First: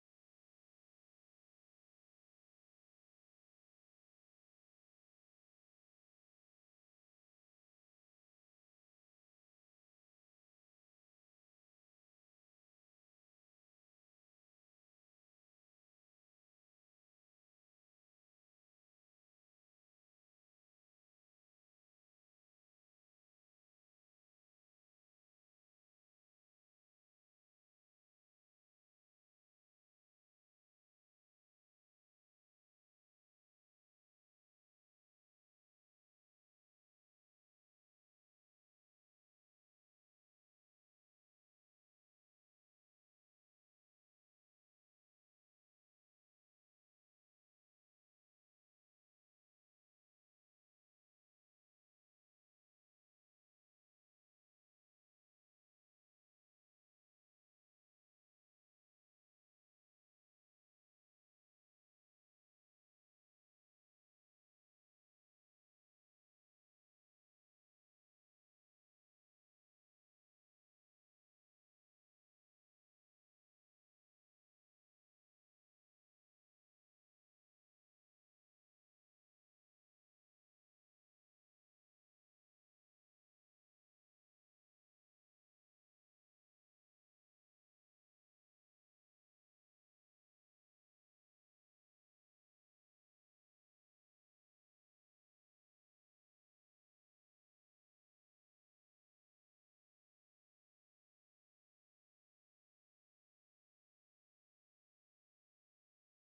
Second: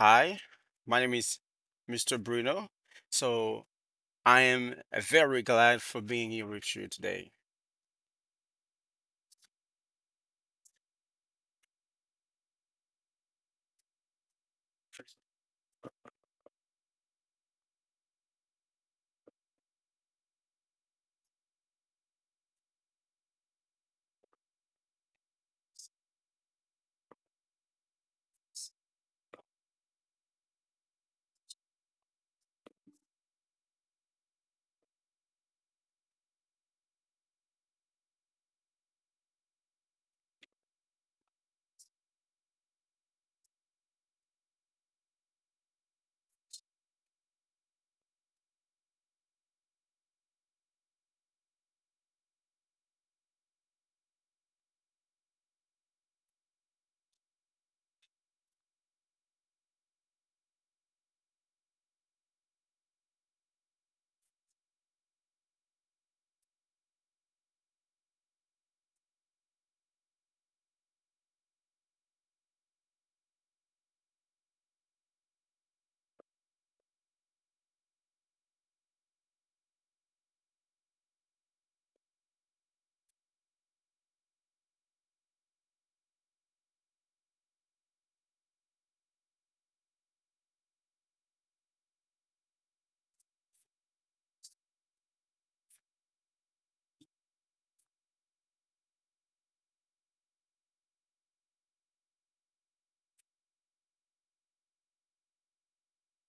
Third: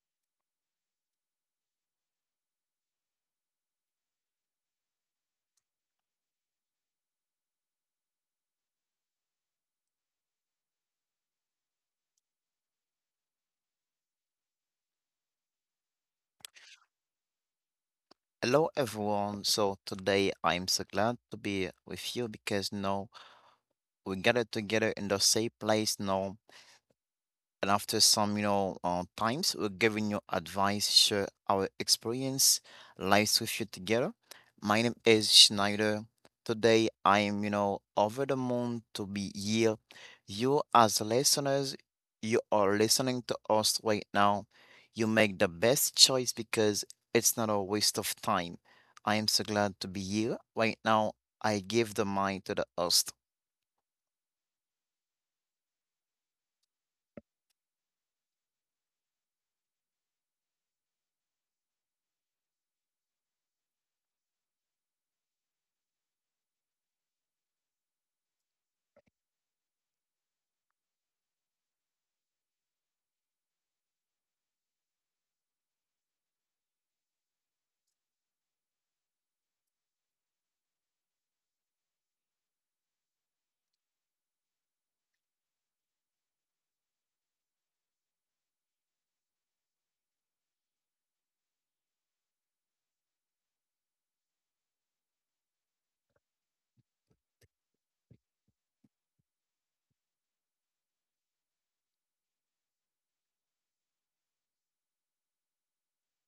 Hi, my name is Mr. Bruno. So I am very glad for being here with you today. Hello everyone. So today I'm so glad to be with you because now we gathered together in the same place now, and after some times, we're giving you advice, share our experience, lives with you together. My name is Schneider. Today, I am, over the moon to be here. You, as listeners, you are listening to us right now. You make the best choice because it's not a waste of time. I am so glad to be here. Right now, I give the mic to the host.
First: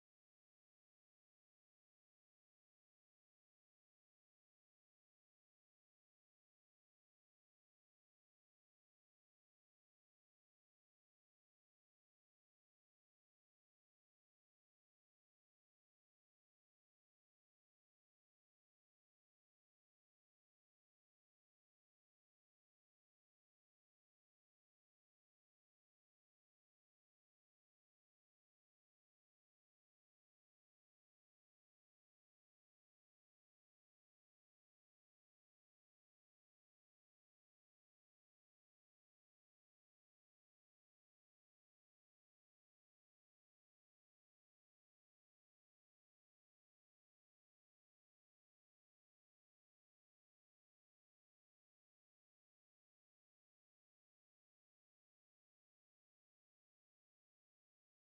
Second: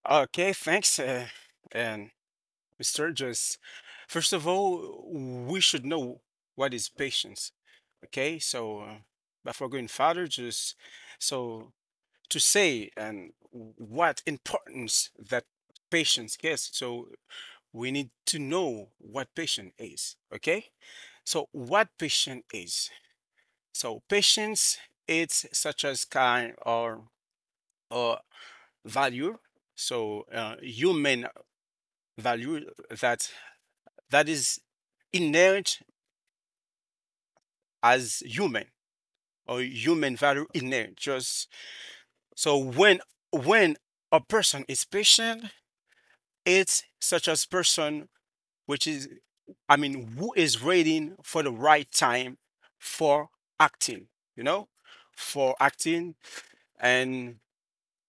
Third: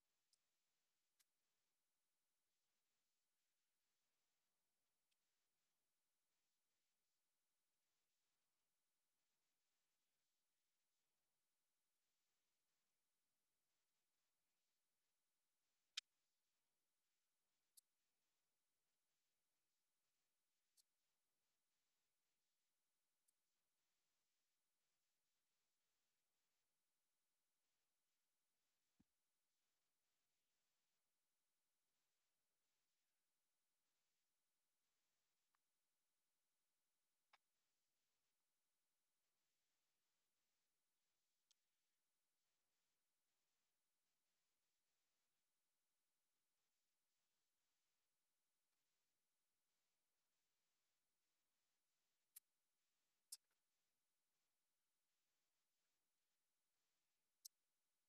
Okay, thanks. And Mr. Just, first of all, we should know what is patience. Okay, so before going further, just so to say and what importance that patience gets. So we need to know what patience is. Okay, so what patience is. So patience, it's such as kind or value. So human value that that is inherent as human or human value inherent. Just so when a person is patient, it's such as person which is who is waiting for the right time for acting, you know, for acting and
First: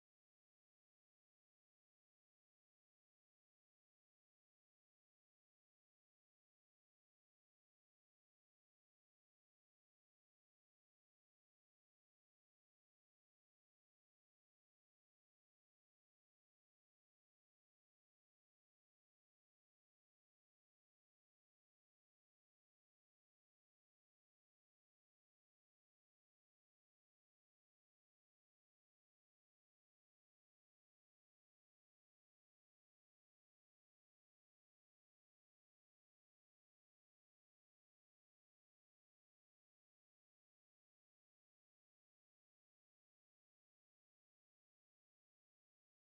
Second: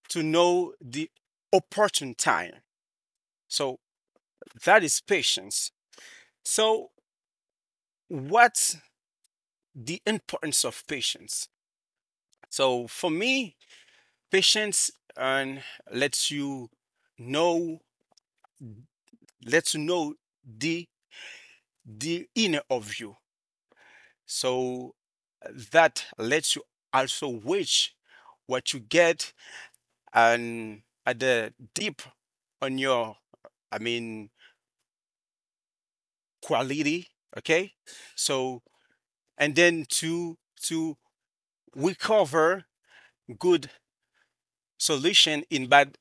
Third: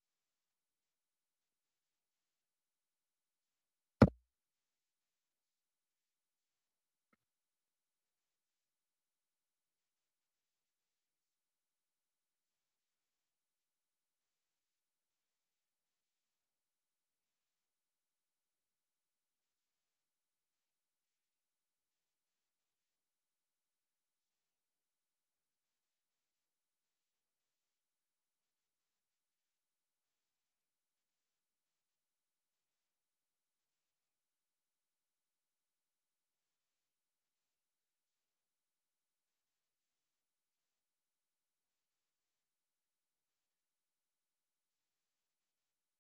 to know the opportune time. So that is patience. So what's the importance of patience? So for me, patience and lets you know lets you know the the inner of you. So that lets you also wish what you get and at the deep on your I mean quality. Okay. So and then to recover good solution in bad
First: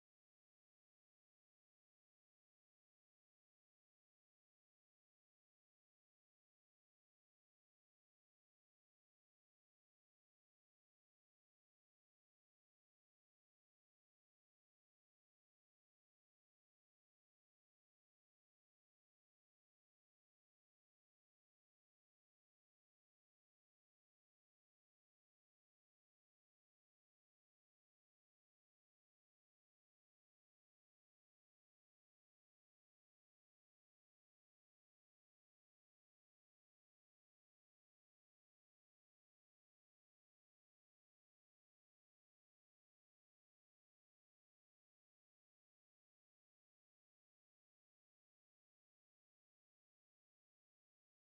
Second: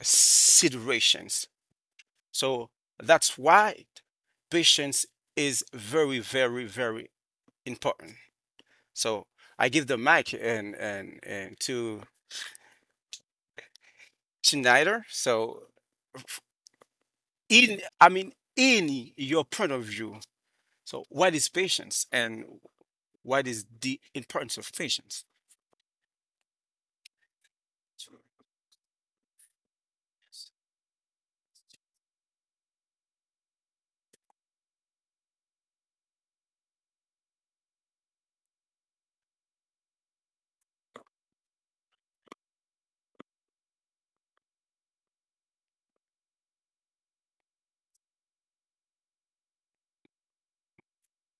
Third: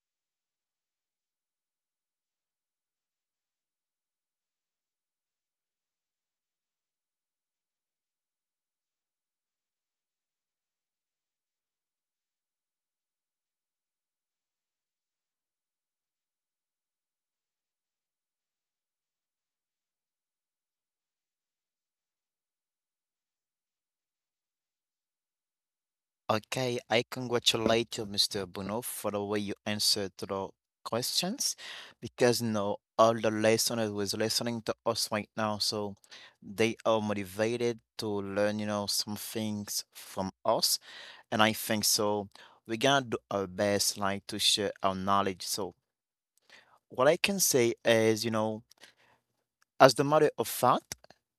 situations. So that's why patience is very, very, very important. So I give the mic and to Schneider. So in in your point of view, so what is patience and what is the importance of patience? Okay, I congratulate you, Mr. Bruno, for the way you answered to the questions, because all the listeners was listening to us right now, so they are motivated to learn, some things from us, and I think so. We're gonna do our best, like to share our knowledge. So what I can say is, as the matter of fact,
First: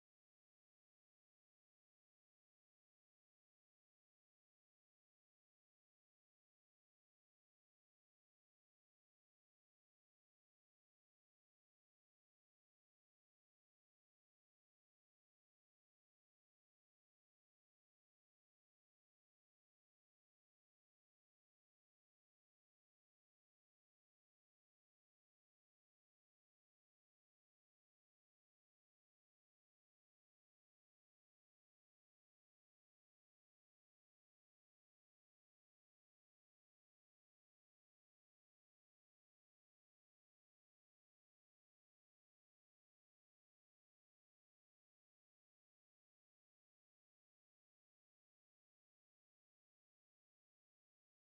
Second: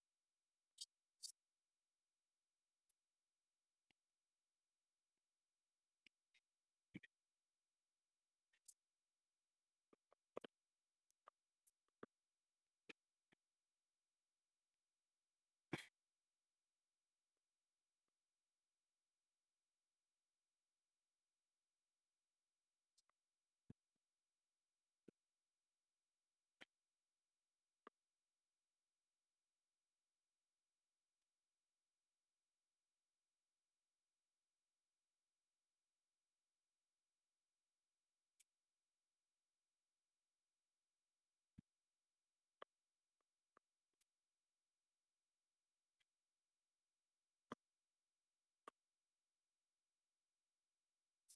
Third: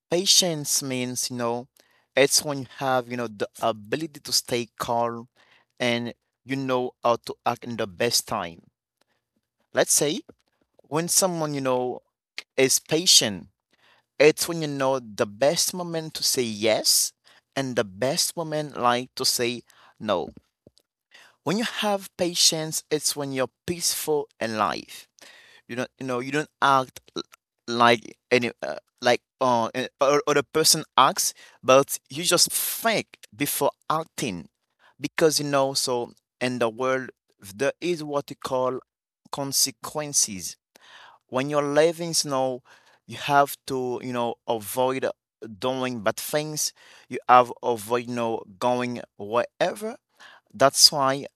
patience means, it's when you have, the ability to stay calm, and you know how to act in the best time. Let's say when someone is patient, it's when you know the best moment to say yes and the best moment like to say no. When you have patience, it's when you're peaceful in life. You don't act like any, like or other person acts, but you just think before acting, because you know. So in the world, there is what you call consequences. When you're living, you have to, avoid doing bad things. You have avoid, going wherever. That's why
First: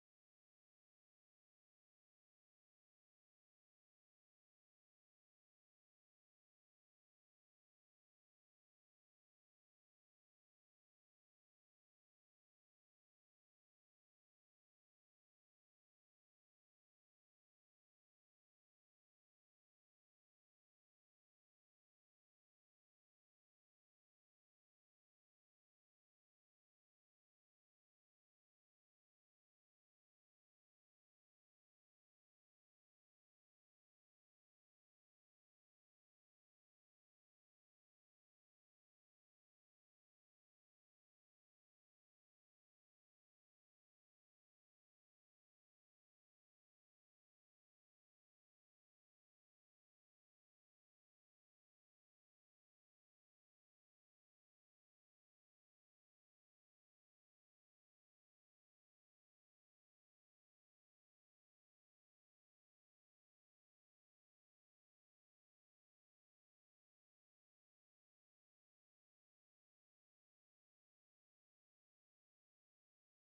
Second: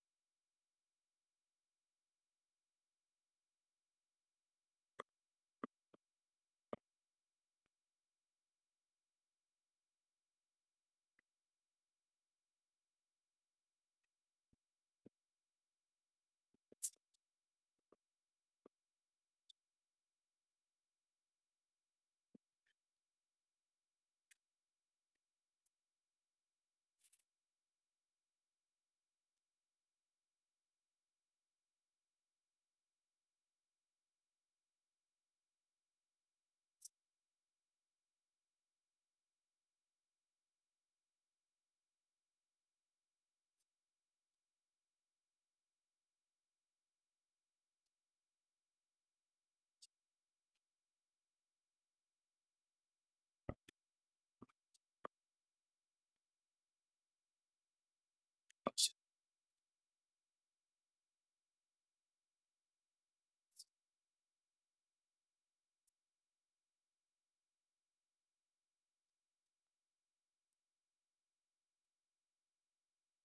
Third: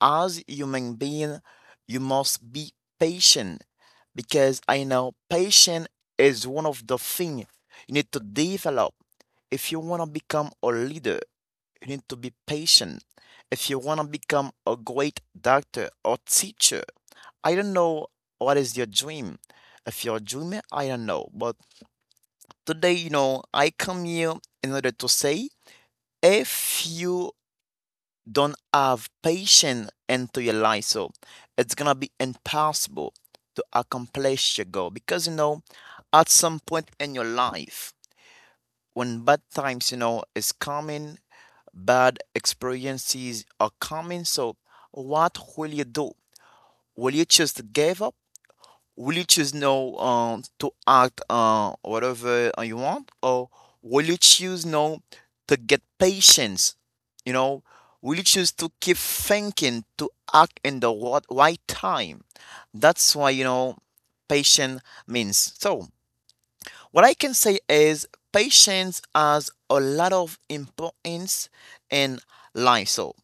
as human being, you must be patient, because I know patience is one of the things you need to develop. If you want to become a leader, you need to be patient. If you want to become a great doctor or teacher, I don't know what is your dream. If you're a dreamer, I don't know. But today, I come here in order to say, if you don't have patience into your life, so it's gonna be impossible to accomplish your goal, because at some point in your life, when bad times is coming, bad experiences are coming. So what will you do? Will you just give up? Will you choose no to act, whatever, you want, or will you choose no to get patience? You know, will you choose to keep thinking to act in the what right time? That's why patience means. So what I can say is, patience has a lot of importance in life. So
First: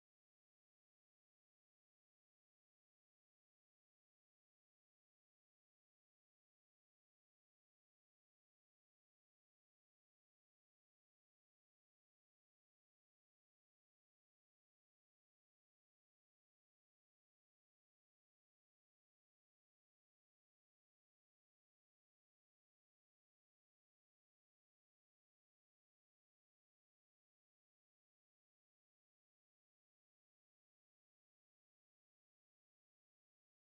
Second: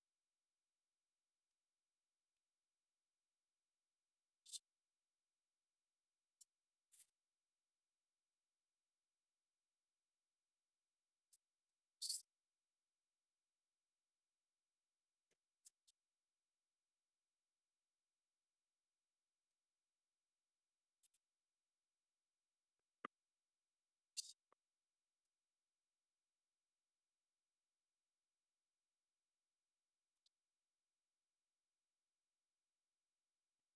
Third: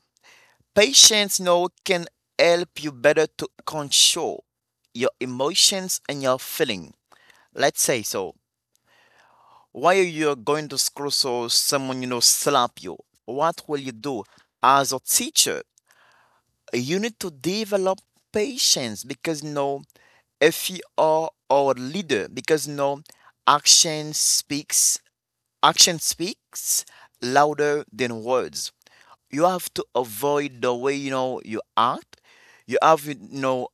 patience, can help you better to control your emotions and your feelings. Let's say so. While you're going to school, so someone, slap you, what will you do? As a teacher, you need to develop patience because, if you are our leader, because, action speaks, action speaks louder than words. You have to avoid the way, you act. You have,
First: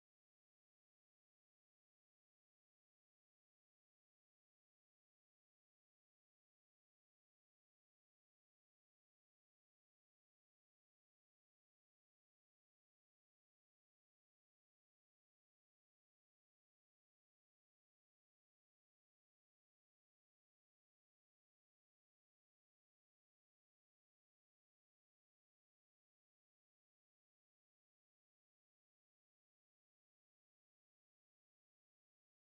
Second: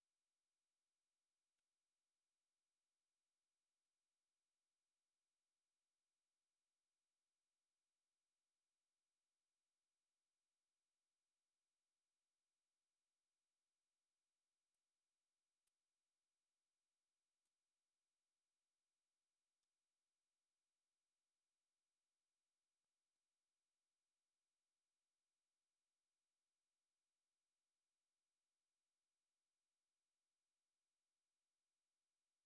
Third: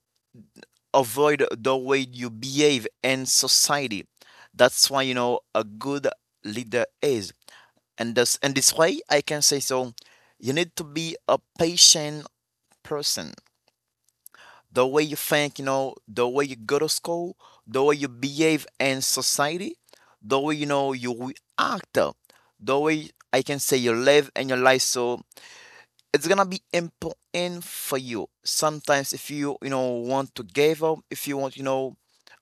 avoid the way you behave in society. That's why you know a good leader is. And this way I can say, so you need to be a patient person. The way you think, the way you go to school, the way you behave in society, the way you act, the way I can say you live and your life. So it's gonna be important for you sometimes if you you know want to give up. If you want you know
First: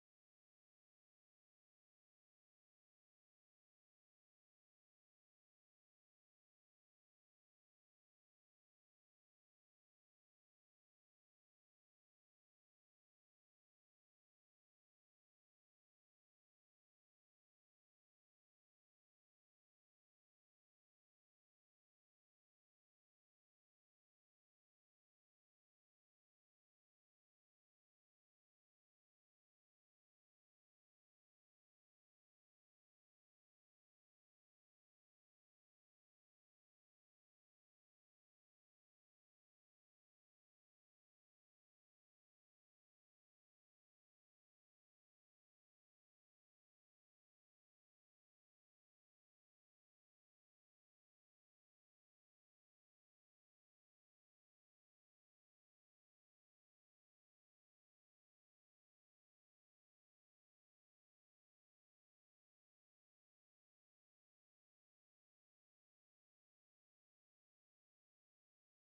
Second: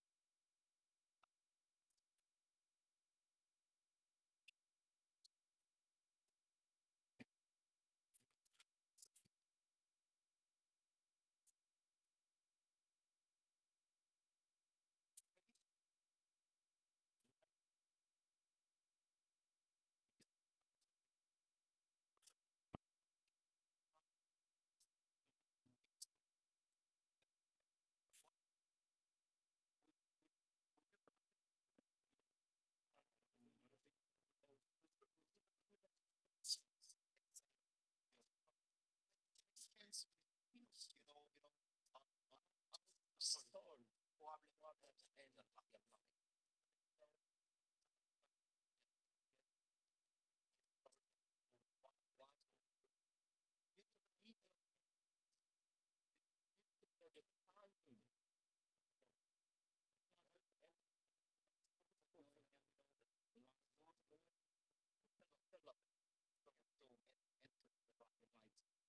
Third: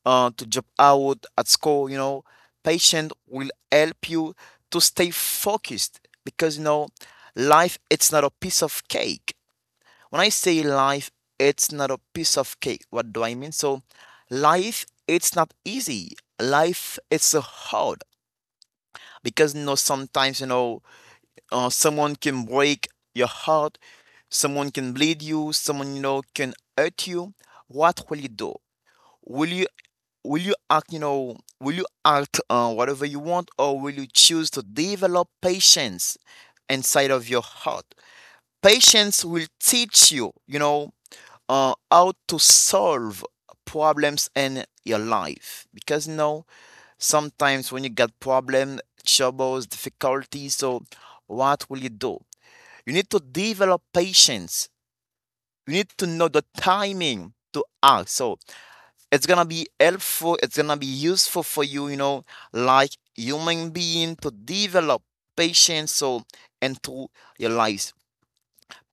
uh, to job out at school, patient will help you to stay focused, because life, it's not a piece of cake. When I say life it's not a piece of cake, what do I mean? So life, it's not easy, life it's hard, because sometimes someone can break your heart. Someone can bleed you, someone can hurt you. What will you do? Will you will you act on whatever you want, or will you choose to develop patience inside of your heart? Patience will teach you, how to solve problems in your life, because sometimes when you get problem, troubles, difficulties. So what will you do? You need to develop patience. You need to know the timing to act. So it's gonna be helpful, it's gonna be useful for you, like human being, to develop patience so into your lives.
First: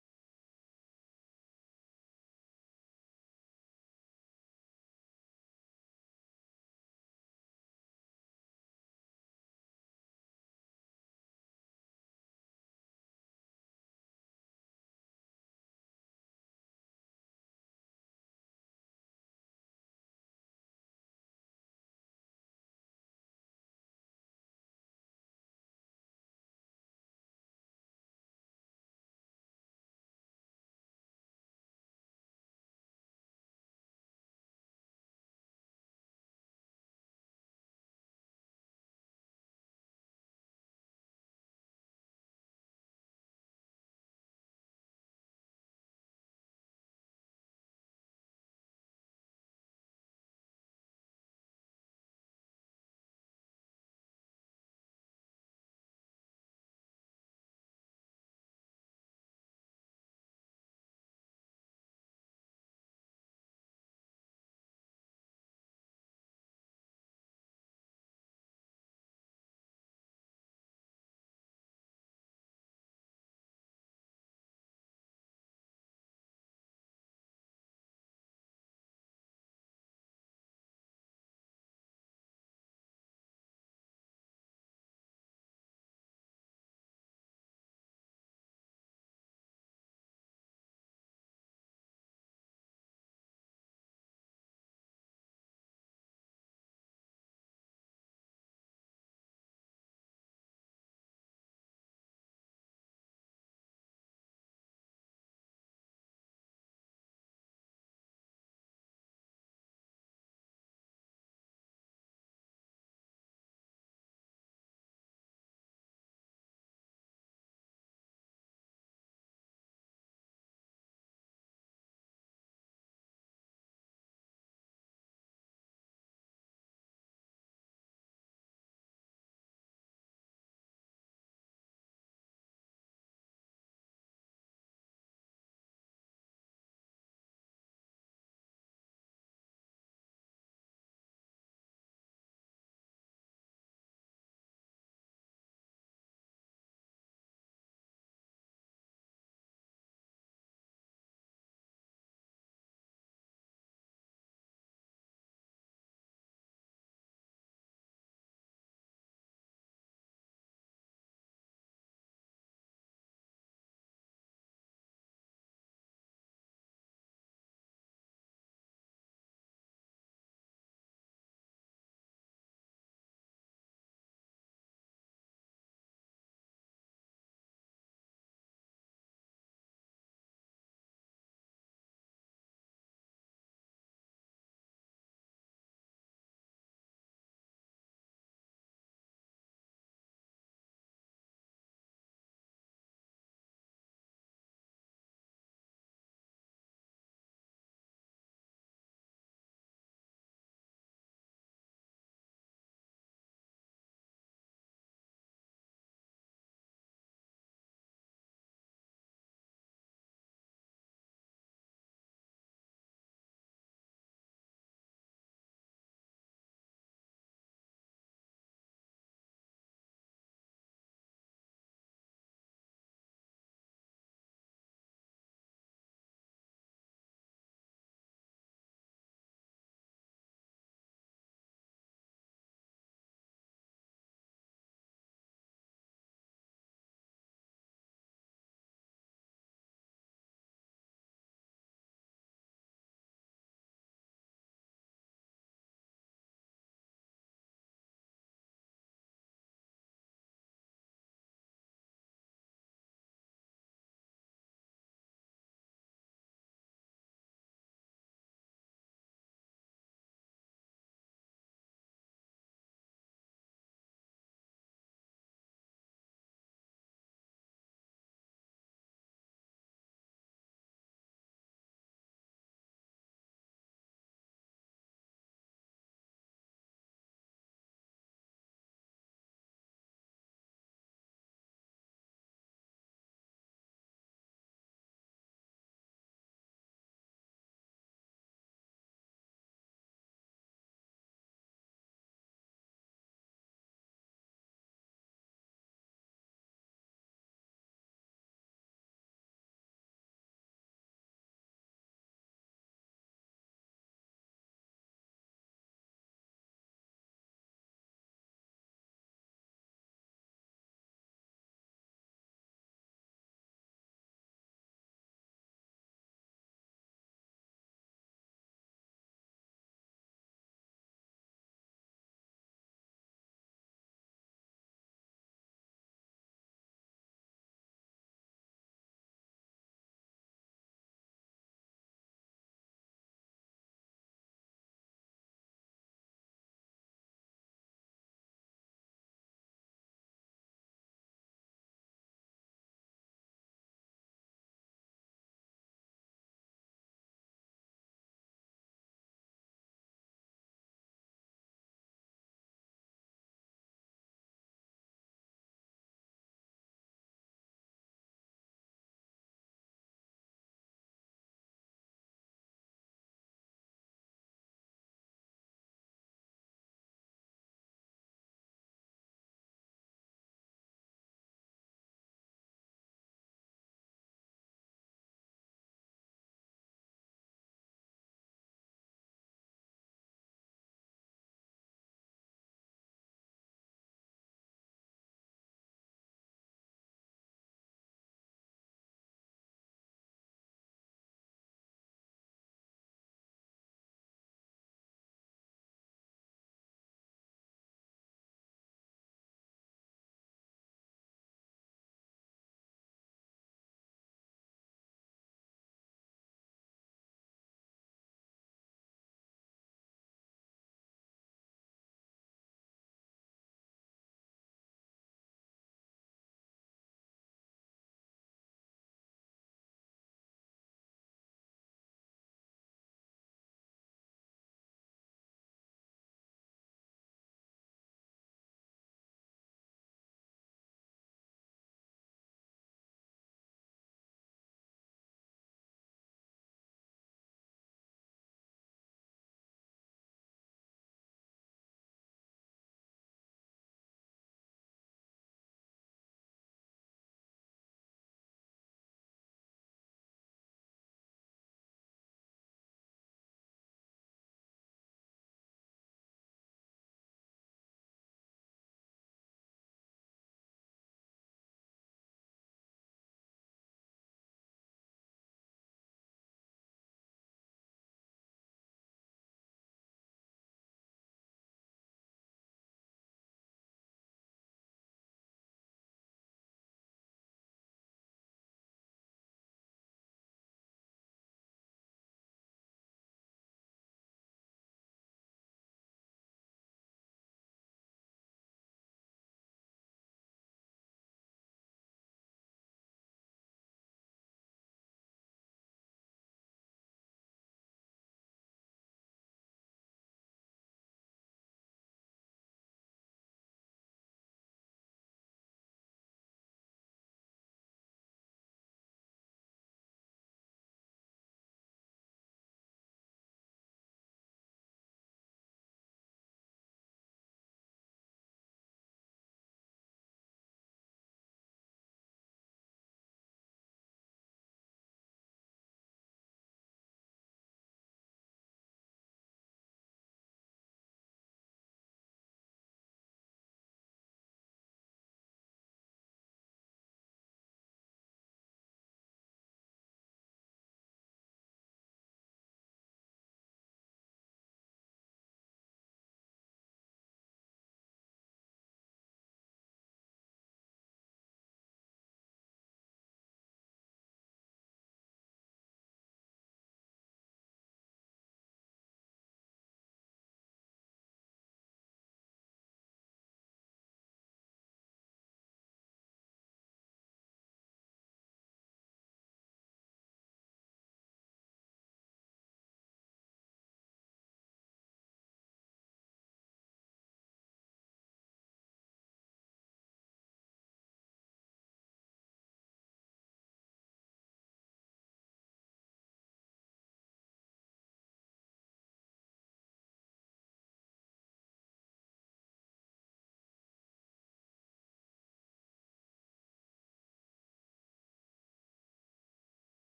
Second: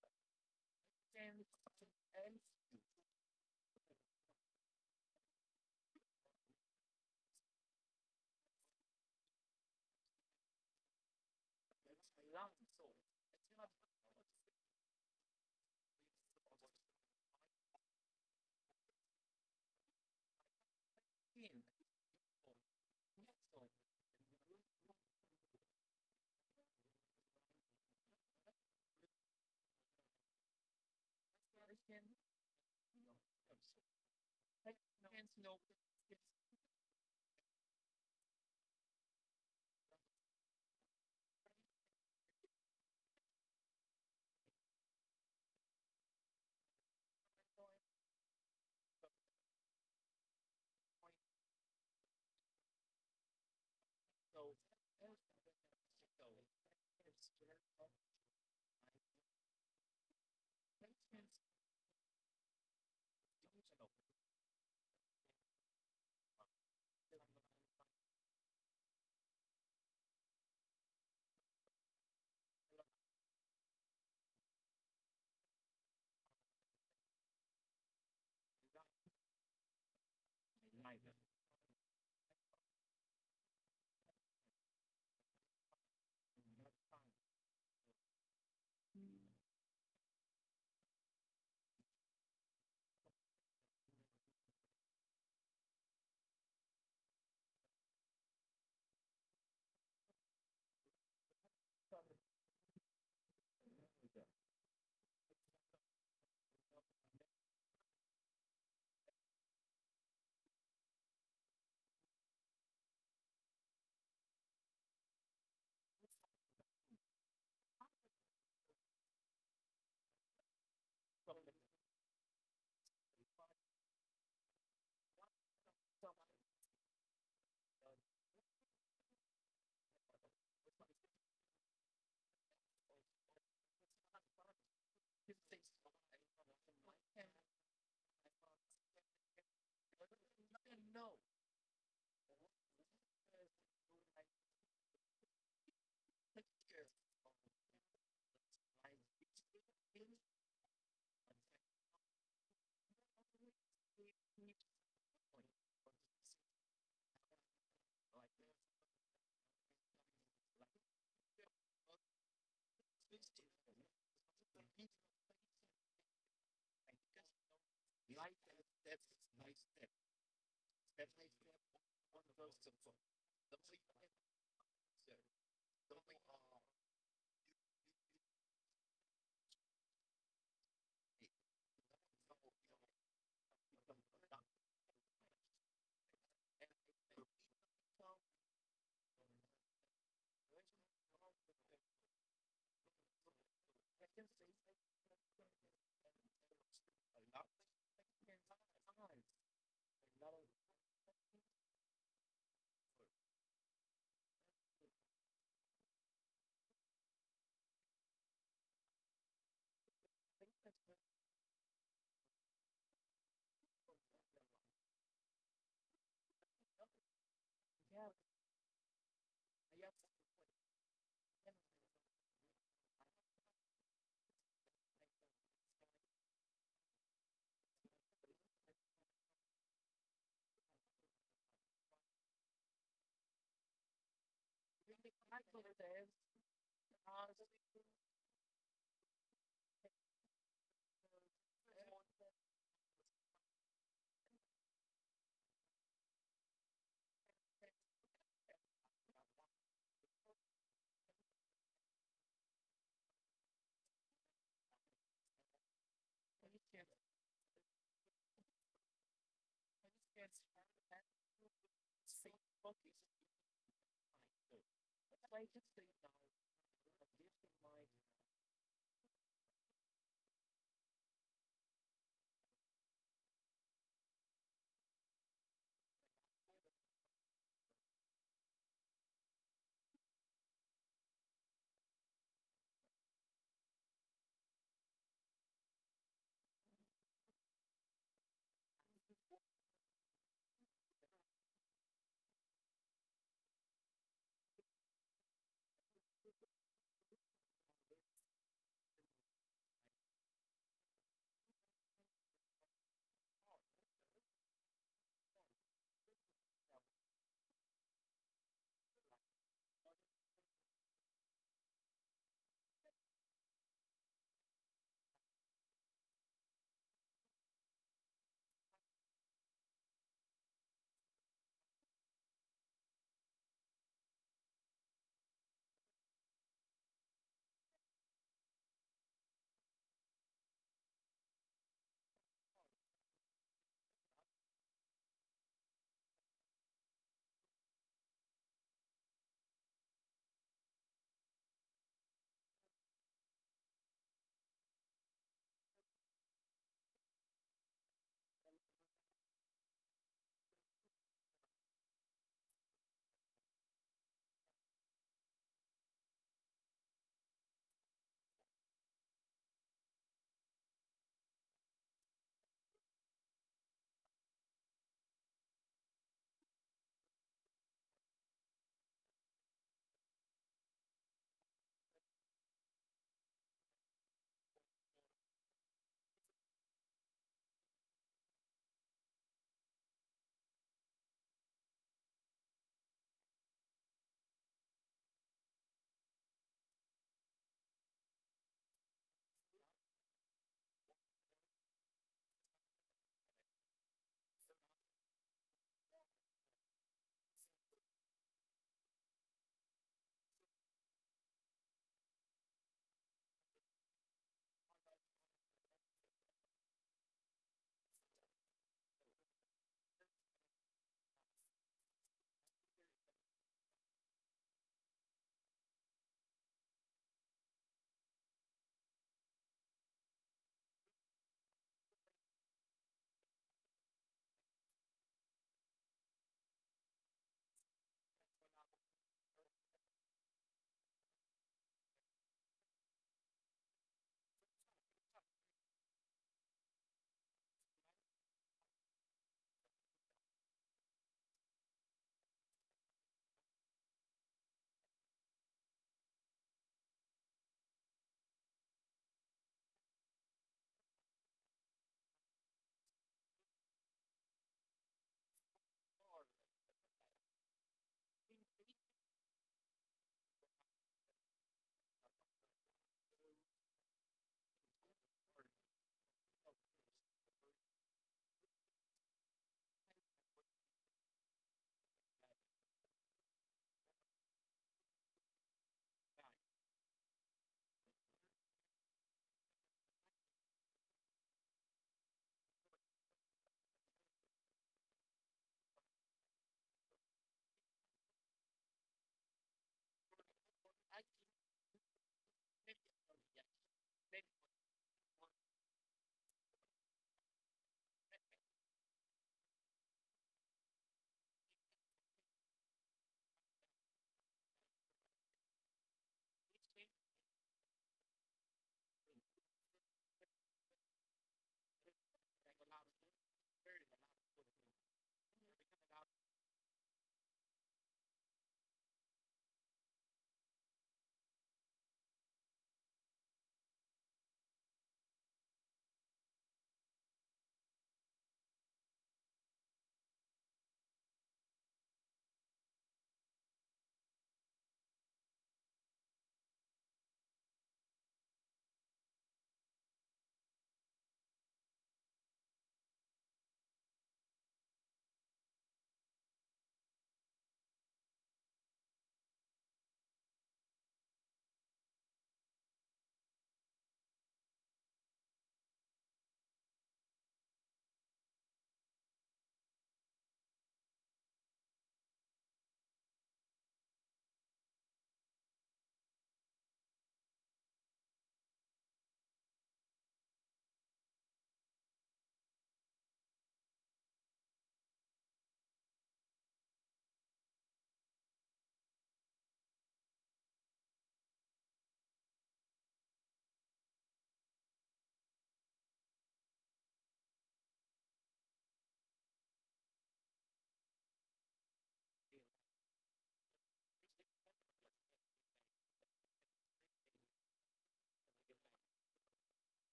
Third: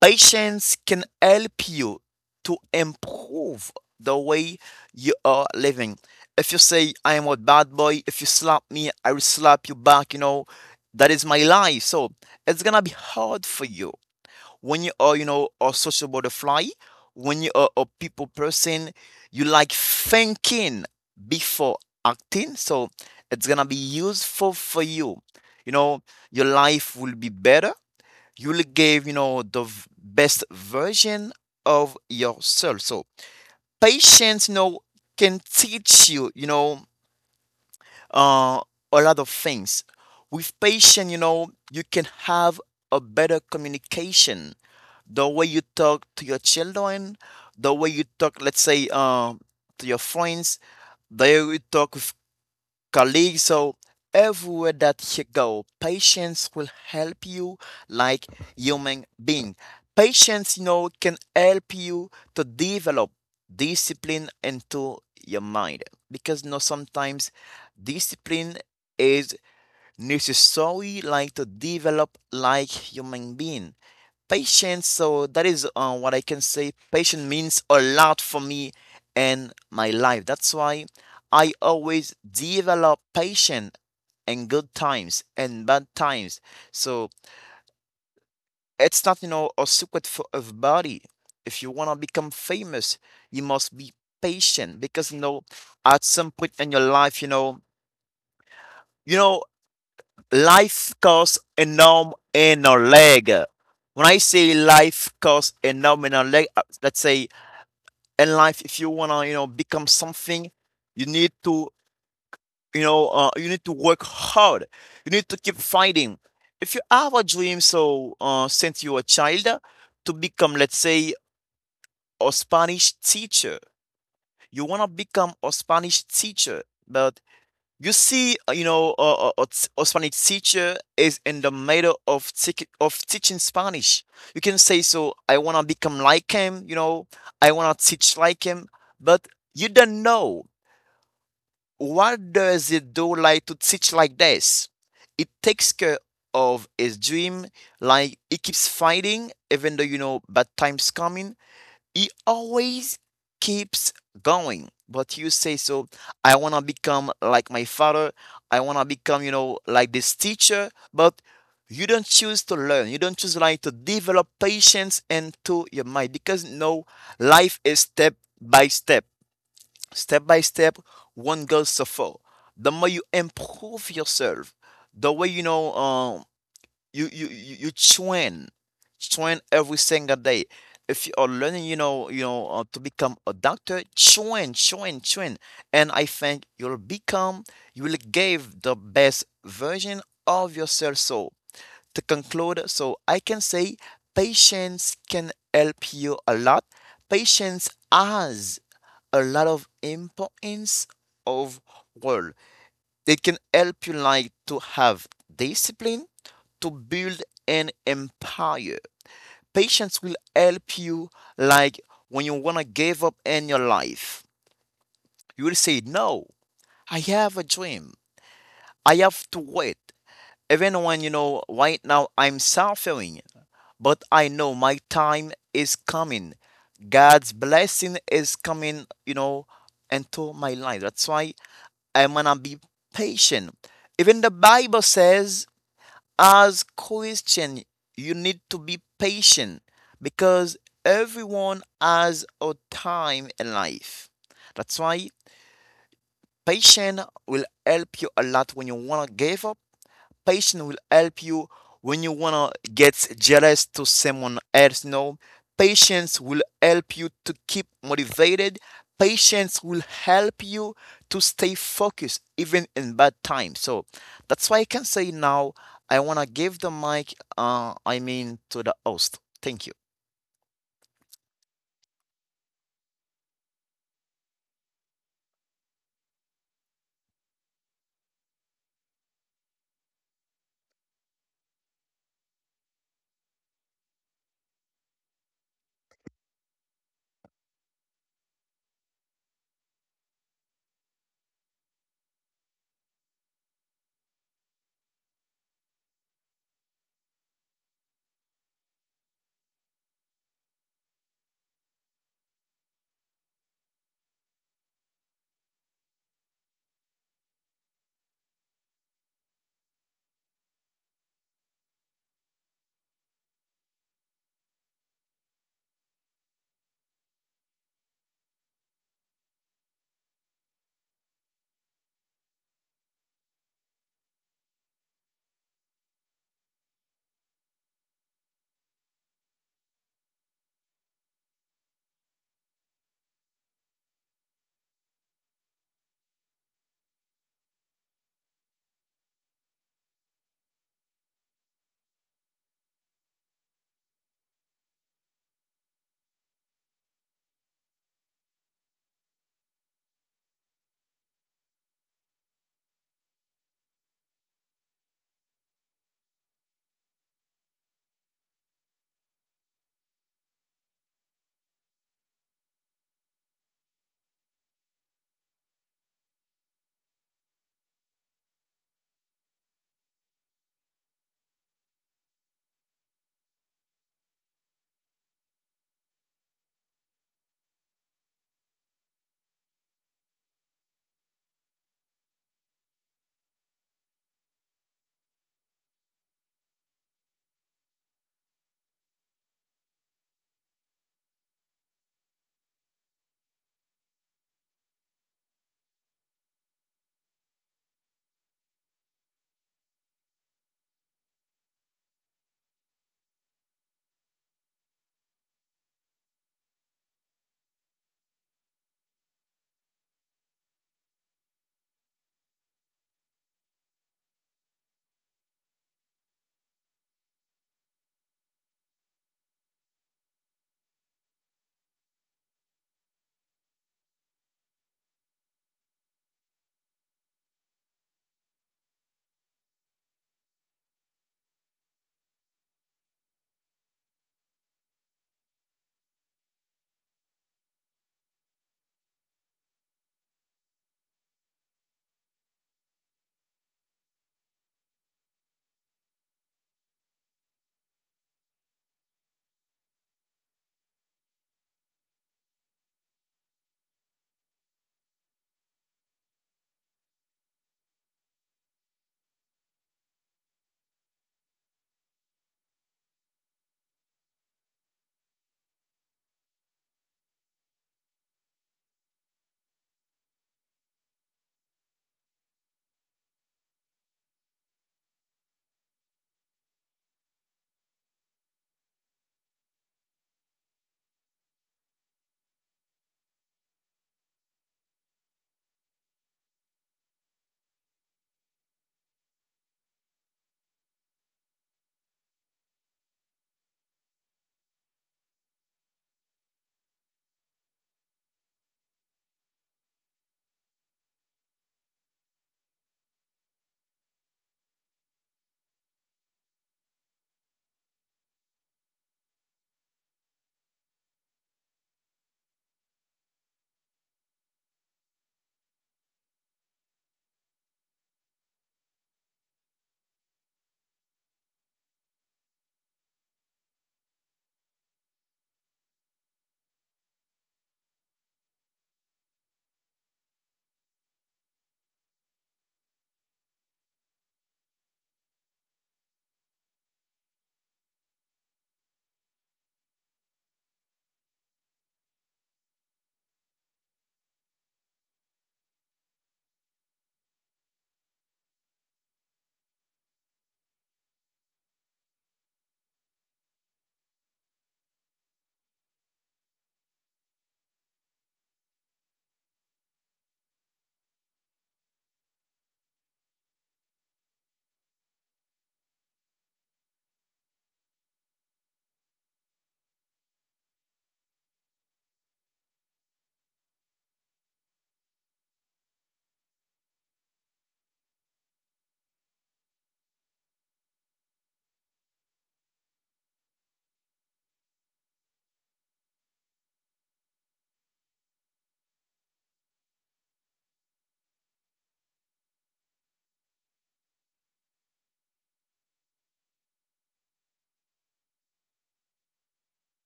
Patience can help you to improve the way you are living. If you say I am a bad boy, if you slap me, I will slap you back, you know, that is my life. So it's gonna be hard for you. When you are, a social butterfly, when you are a people person, you like thinking before acting. So it's gonna be useful for you. You know, your life will be better. You will give, the best version of yourself. So patience, can teach you, uh, a lot of things. With patience, you can have a better communication, the way you talk to your children, the way you talk, let's say, to your friends, the way you talk with colleagues. So everywhere that you go, patience will help you, like human being. Patience, can help you to develop discipline into your mind, because sometimes discipline is necessary, like to develop like human being patience. So that is what I can say. Patience means a lot for me and my life. That's why I always develop patience in good times and bad times. So it's not, a secret for everybody. If you want to become famous, you must be patient, because, at some point in your life, you know, life costs a norm and a leg. When I say life costs a norm and a leg, let's say, in life if you want to become something, you need to work hard, you need to keep fighting. If you have a dream, so since you're a child, to become, let's say, a Spanish teacher. You want to become a Spanish teacher, but you see, a Spanish teacher is in the middle of of teaching Spanish. You can say, so I want to become like him, I want to teach like him, but you don't know. What does it do like to teach like this? It takes care of his dream, like he keeps fighting, even though bad times coming. He always keeps going. But you say, so I wanna become like my father, I wanna become, like this teacher, but you don't choose to learn, you don't choose like to develop patience into your mind, because no, life is step by step, step by step, one goes so far. The more you improve yourself, the way you train, train every single day. If you are learning, to become a doctor, train, train, train, and I think you'll become, you will give the best version of yourself. So to conclude, so I can say patience can help you a lot. Patience has a lot of importance of world. It can help you like to have discipline, to build an empire. Patience will help you, like when you wanna give up in your life. You will say, no, I have a dream, I have to wait. Even when, right now I'm suffering, but I know my time is coming. God's blessing is coming, into my life. That's why I'm gonna be patient. Even the Bible says, as Christian, you need to be patient, because everyone has a time in life. That's why patience will help you a lot when you wanna give up. Patience will help you when you wanna get jealous to someone else. No, patience will help you to keep motivated. Patience will help you to stay focused even in bad times. So that's why I can say now, I wanna give the mic. I mean, to the host. Thank you.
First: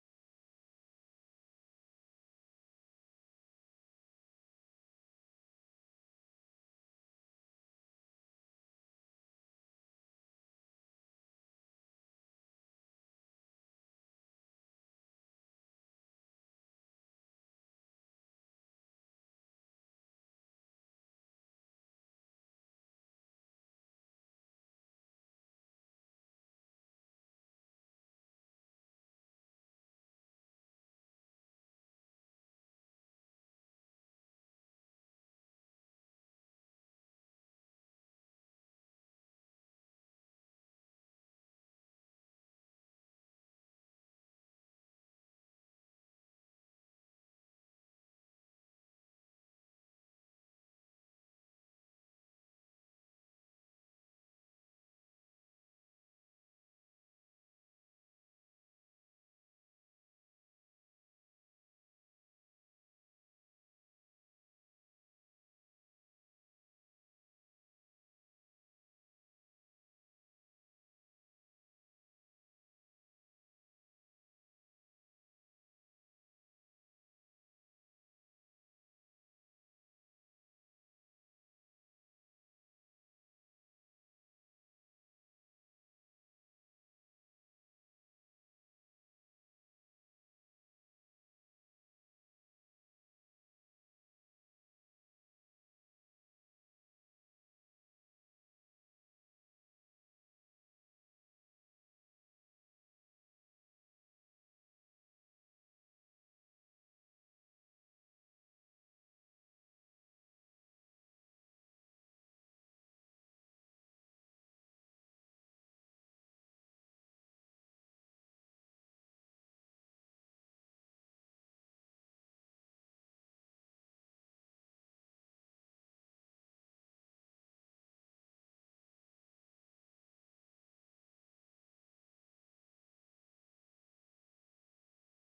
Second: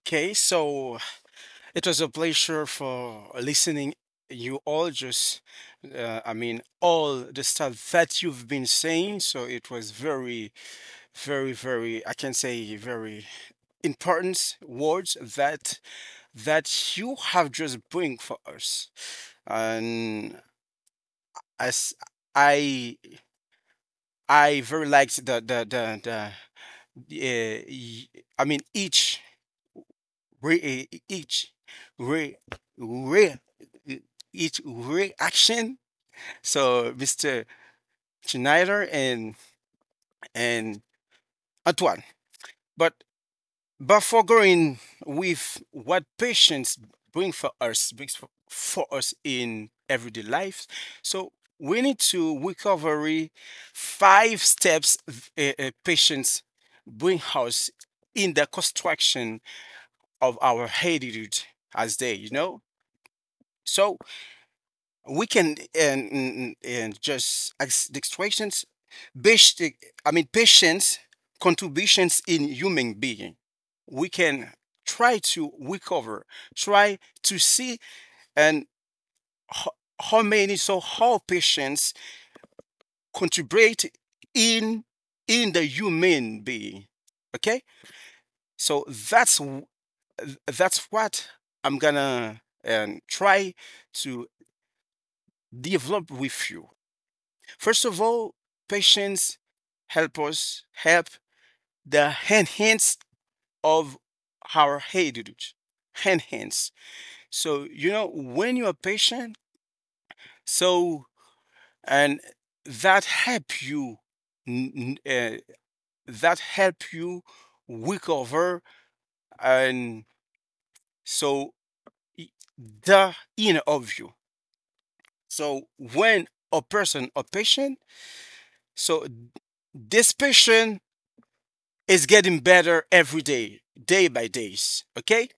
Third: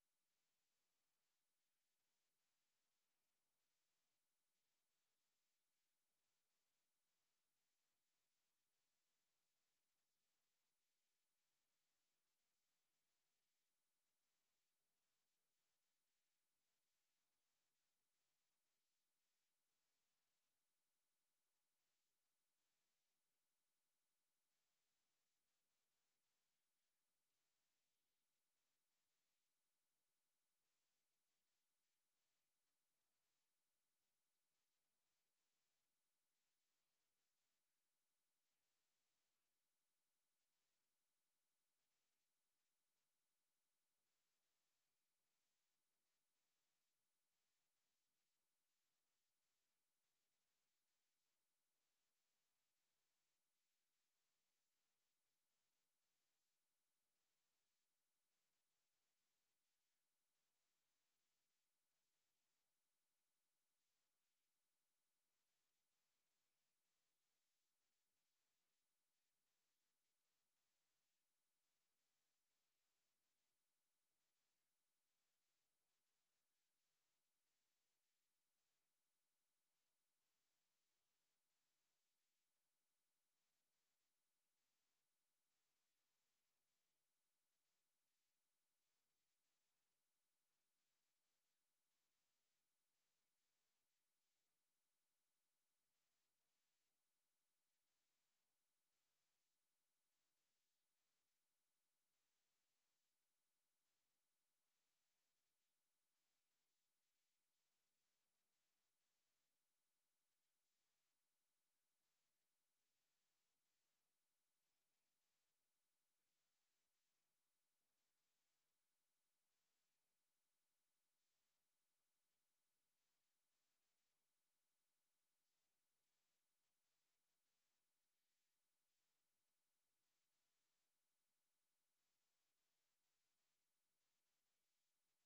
Okay, so it was a pleasure for listening you all just I mean all the stuff that you've been saying. So it was very, very, very I can say very important words that that you have just bring for us. And as I I very liked the uh, y- I mean each re, eh, each re, re eh, each reaction. So Mr. Schneider and Antoine, but but for going with what patience bring for us, brings for us in everyday life, so we need to recovery five steps patience bring us in the construction of our heritage as they, you know. So we can and just ex- the extractions basic. I mean patients contributions in human being we can try to recover, try to see and ho- how many, so how patients contribute in in the human being. Okay, so that's what I'm gonna try to develop with you. First of all, patience help us help the enhance of our heritage. Enhance. So you know when you are patient, so and that help you n- n- uh, that help you recover and so i- the inner of you. So when a person a patient, so this patient is getting better every day, day by days. Okay?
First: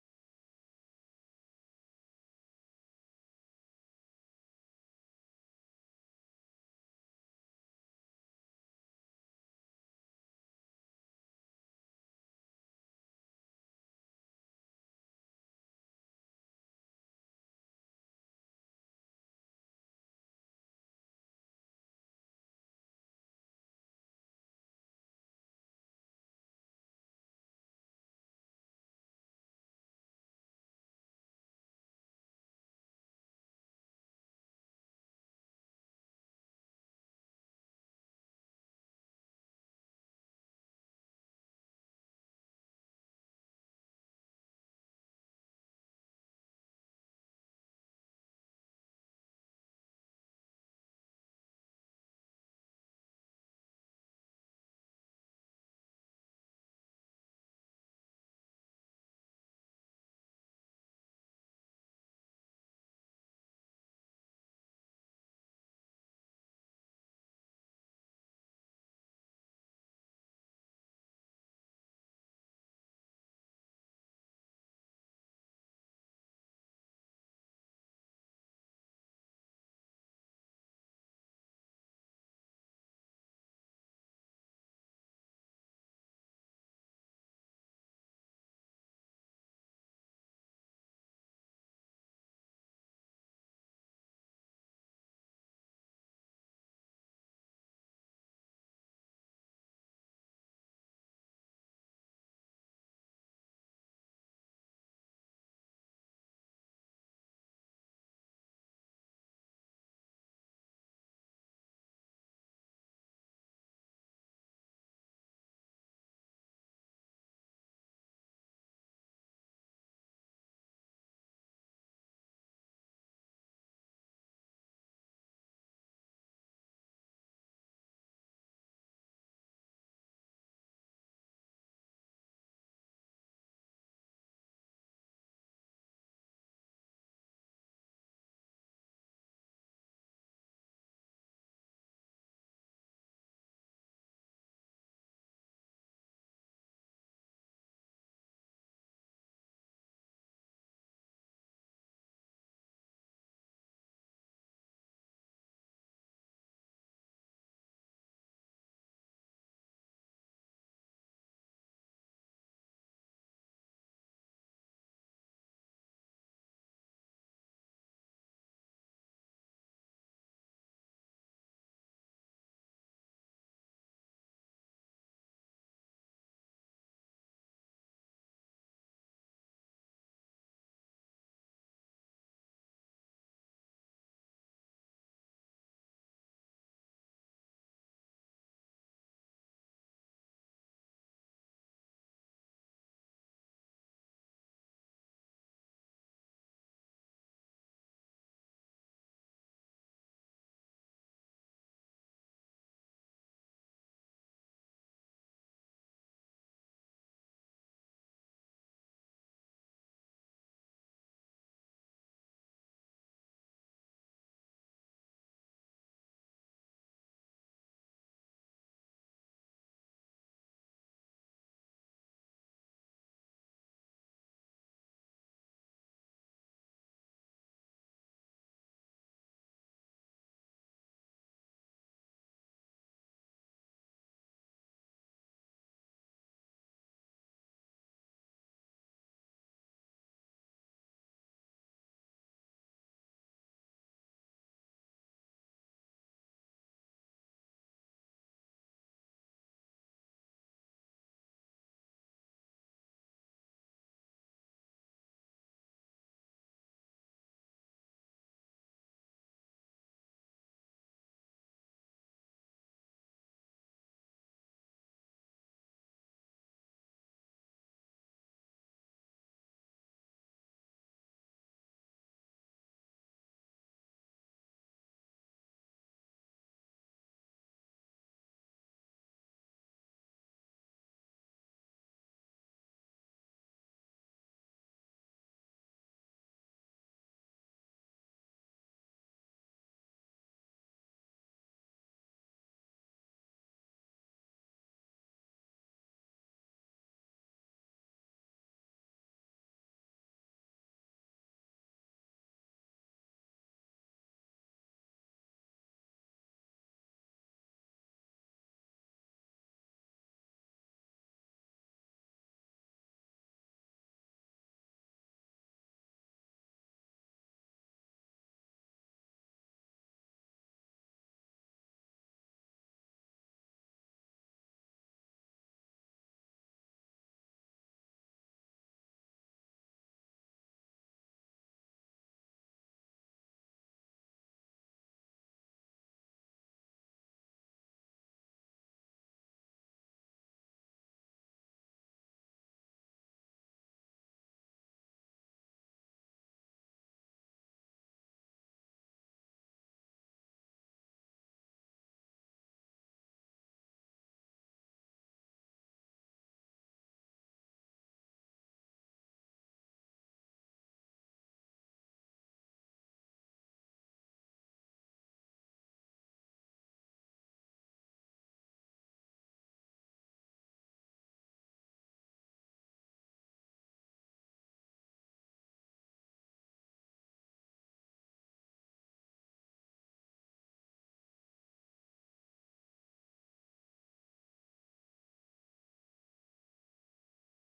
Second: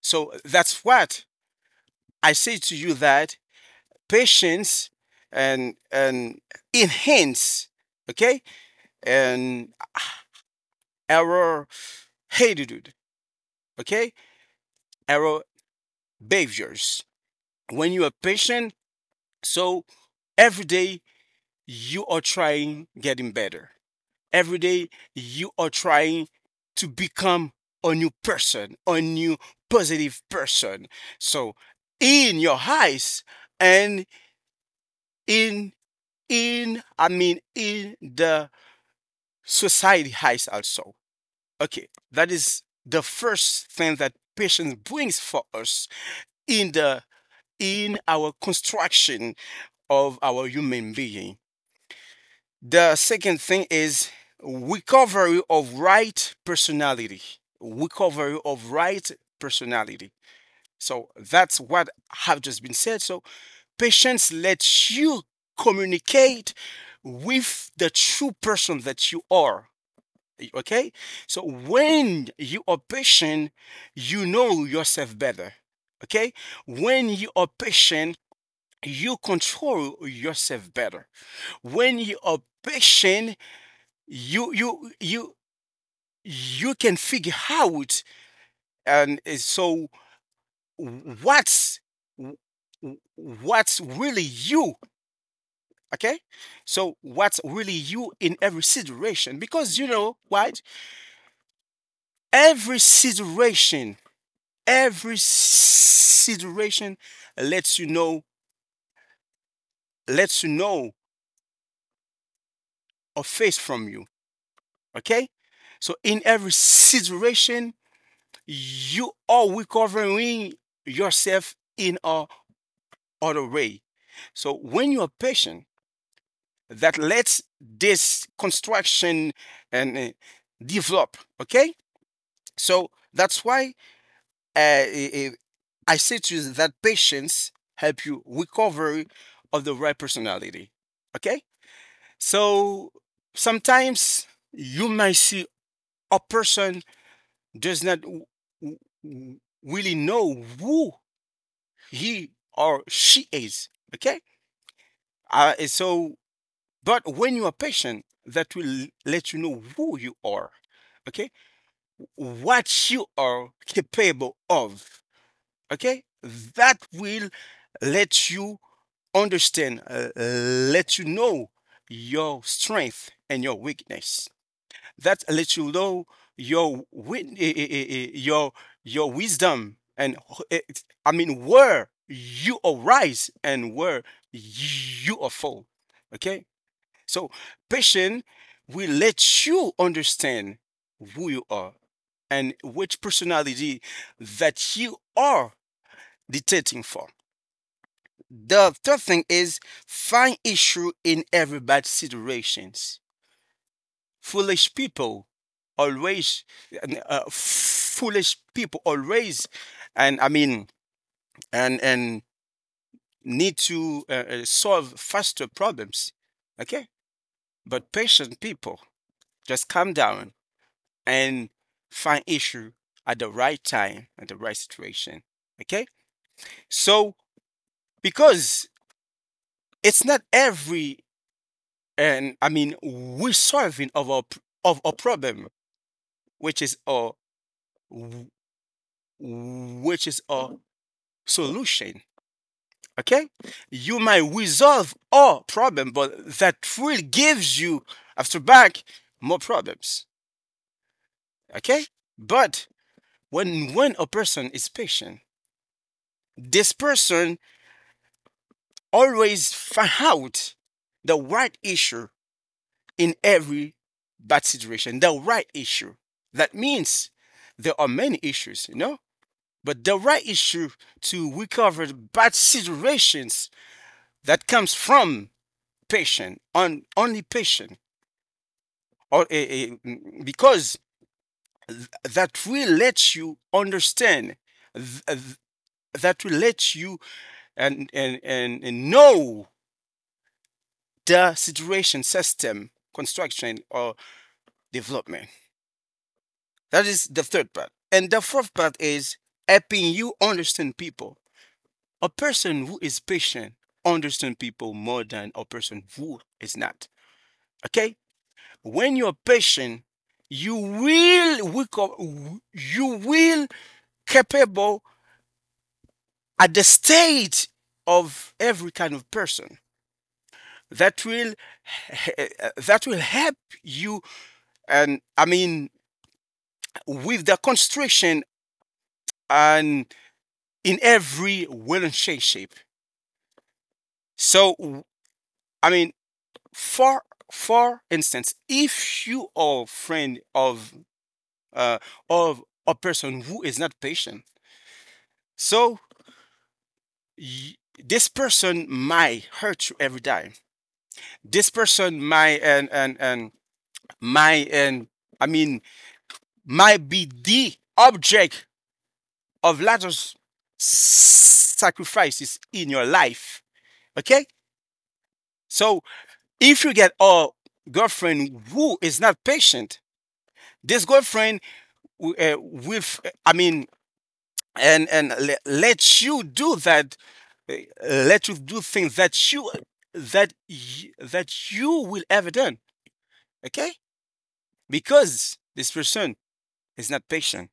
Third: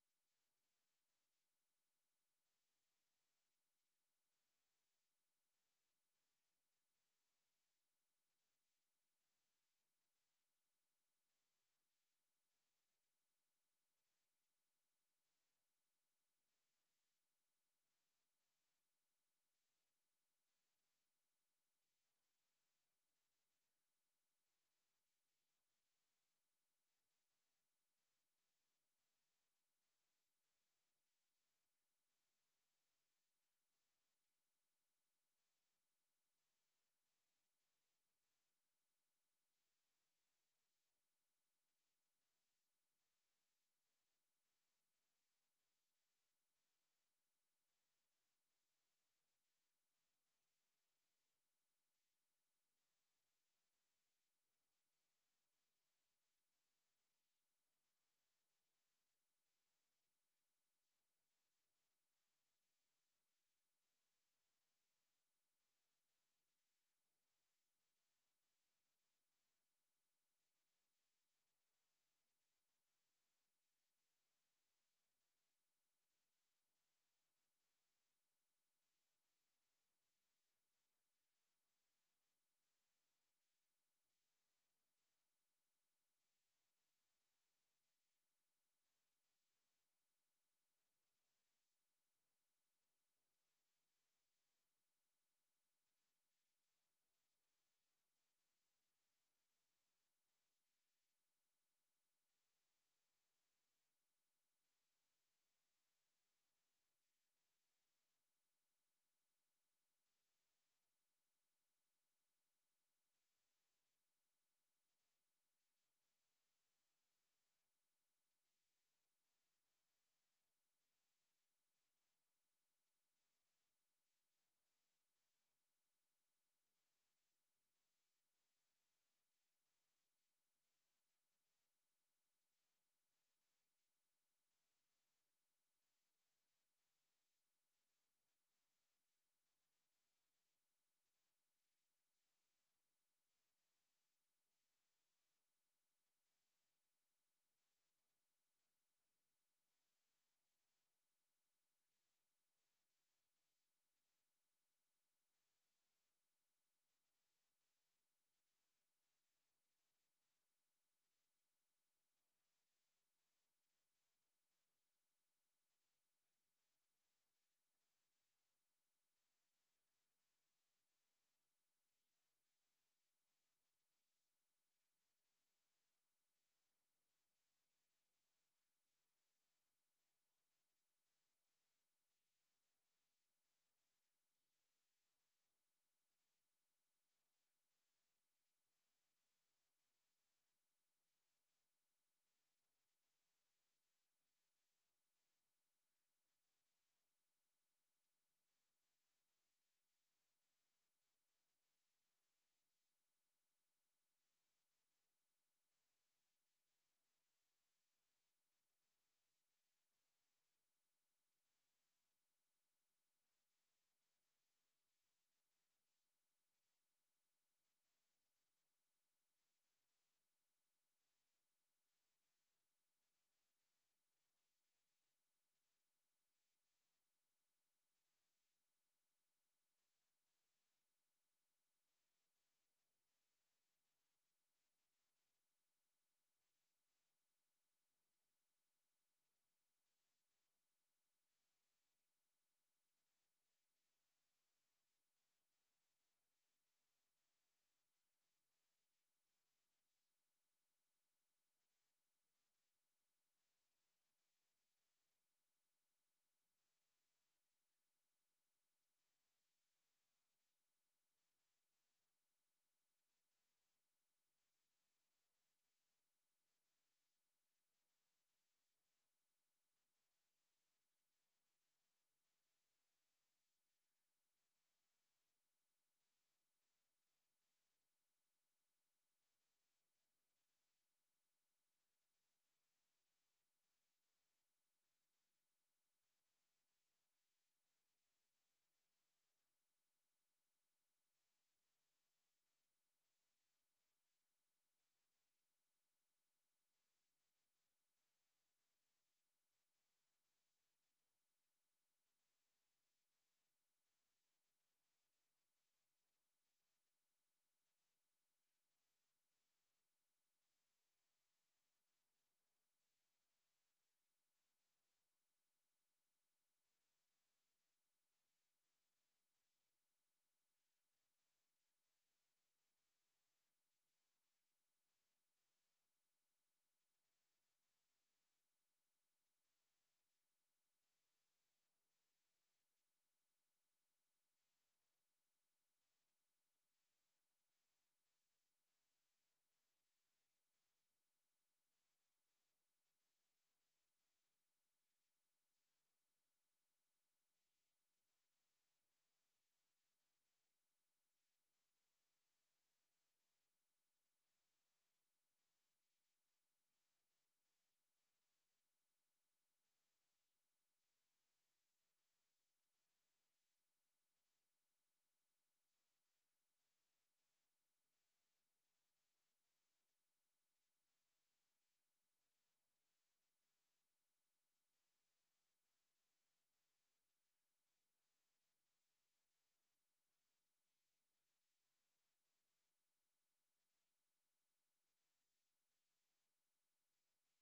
So that's what I say to you that patience and enhance, okay, and our attitude, okay, our behaviors. When you are patient, so every day you are trying getting better. Every day you are trying to become a new person, a new positive person. So in your eyes and in in I mean in the society eyes also. Okay, that is the first thing that patience brings for us in the in our construction of our human being. The second thing is recovery of right personality. Recovery of right personality. So that's what have just been said. So patience lets you communicate with the true person that you are. Okay? So when you are patient, you know yourself better. Okay? When you are patient, you control yourself better. When you are patient, you you can figure out and so what's what's really you, okay, so what's really you in every situation, because you know what, every situation every situation lets you know lets you know a face from you. Okay, so in every situation you are recovering yourself in a other way. So when you're patient, that lets this construction and develop. Okay, so that's why I say to you that patience help you recover of the right personality. Okay, so sometimes you might see a person does not w- w- really know who he or she is. Okay, uh, so But when you are patient, that will let you know who you are, okay? What you are capable of, okay? That will let you understand, let you know your strength and your weakness. That lets you know your your wisdom and eh, I mean where you are rise and where you are fall. Okay, so passion will let you understand who you are and which personality that you are dictating for. The third thing is find issue in every bad situations. Foolish people always foolish people always and I mean and need to solve faster problems. Okay? But patient people just calm down and find issue at the right time at the right situation. Okay, so because it's not every and I mean we solving of our of a problem which is a which is a solution. Okay, you might resolve all problem but that will gives you after back more problems. Okay, but when a person is patient, this person always find out the right issue in every bad situation. The right issue. That means there are many issues, you know, but the right issue to recover bad situations that comes from patient, on only patient, or because that will let you understand, th- th- that will let you and know the situation system construction or development. That is the third part. And the fourth part is helping you understand people. A person who is patient understands people more than a person who is not. Okay? When you're patient, you will wake up, you will capable at the state of every kind of person that will that will help you and I mean with the constriction and in every way and shape. Shape. So I mean, for for instance, if you are a friend uh, of a person who is not patient, so y- this person might hurt you every time. This person might and might and I mean might be the object of lot of sacrifices in your life. Okay, so if you get a girlfriend who is not patient, this girlfriend I mean, and let you do that, uh, let you do things that you will ever done. Okay, because this person is not patient.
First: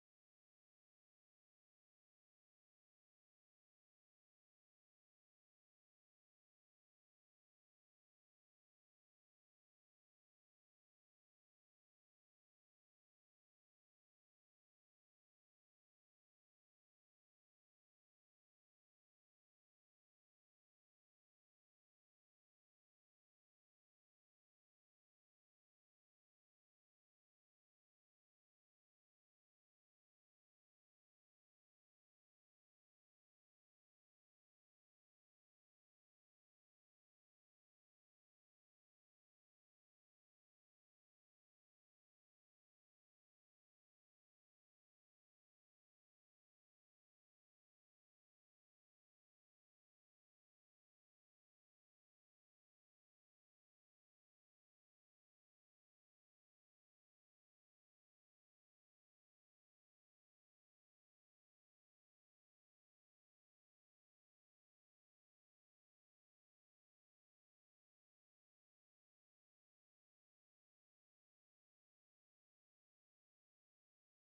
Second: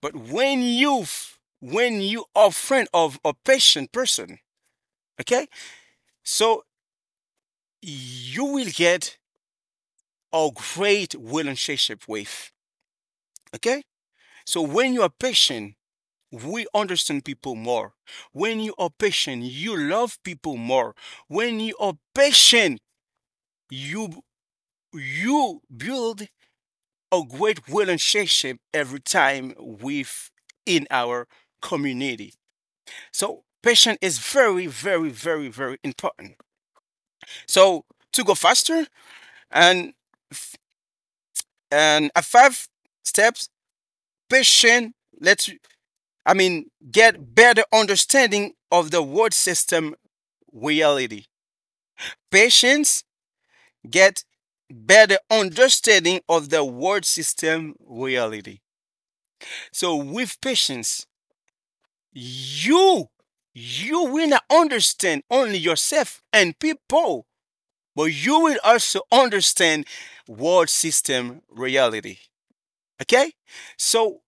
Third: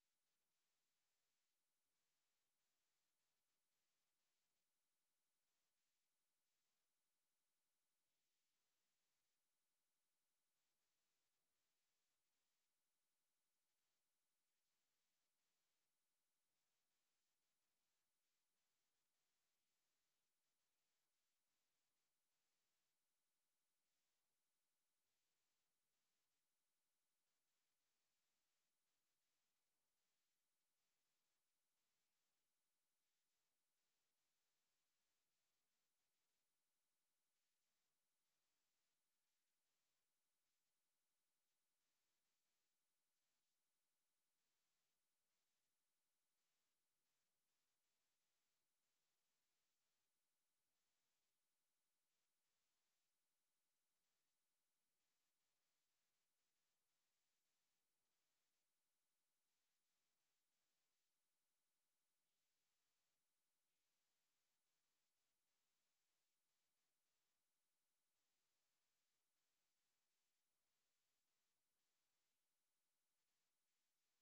But when you when you are friend of a patient person, okay, so you will get a great relationship with. Okay. So when you are patient, we understand people more. When you are patient, you love people more. When you are patient, you you build a great relationship every time with in our community. So patience is very, very, very, very important. So to go faster and and a five steps, patient. Let's I mean, get better understanding of the world system reality. Patients get better understanding of the world system reality. So with patience, you you will not understand only yourself and people, but you will also understand world system reality. Okay? So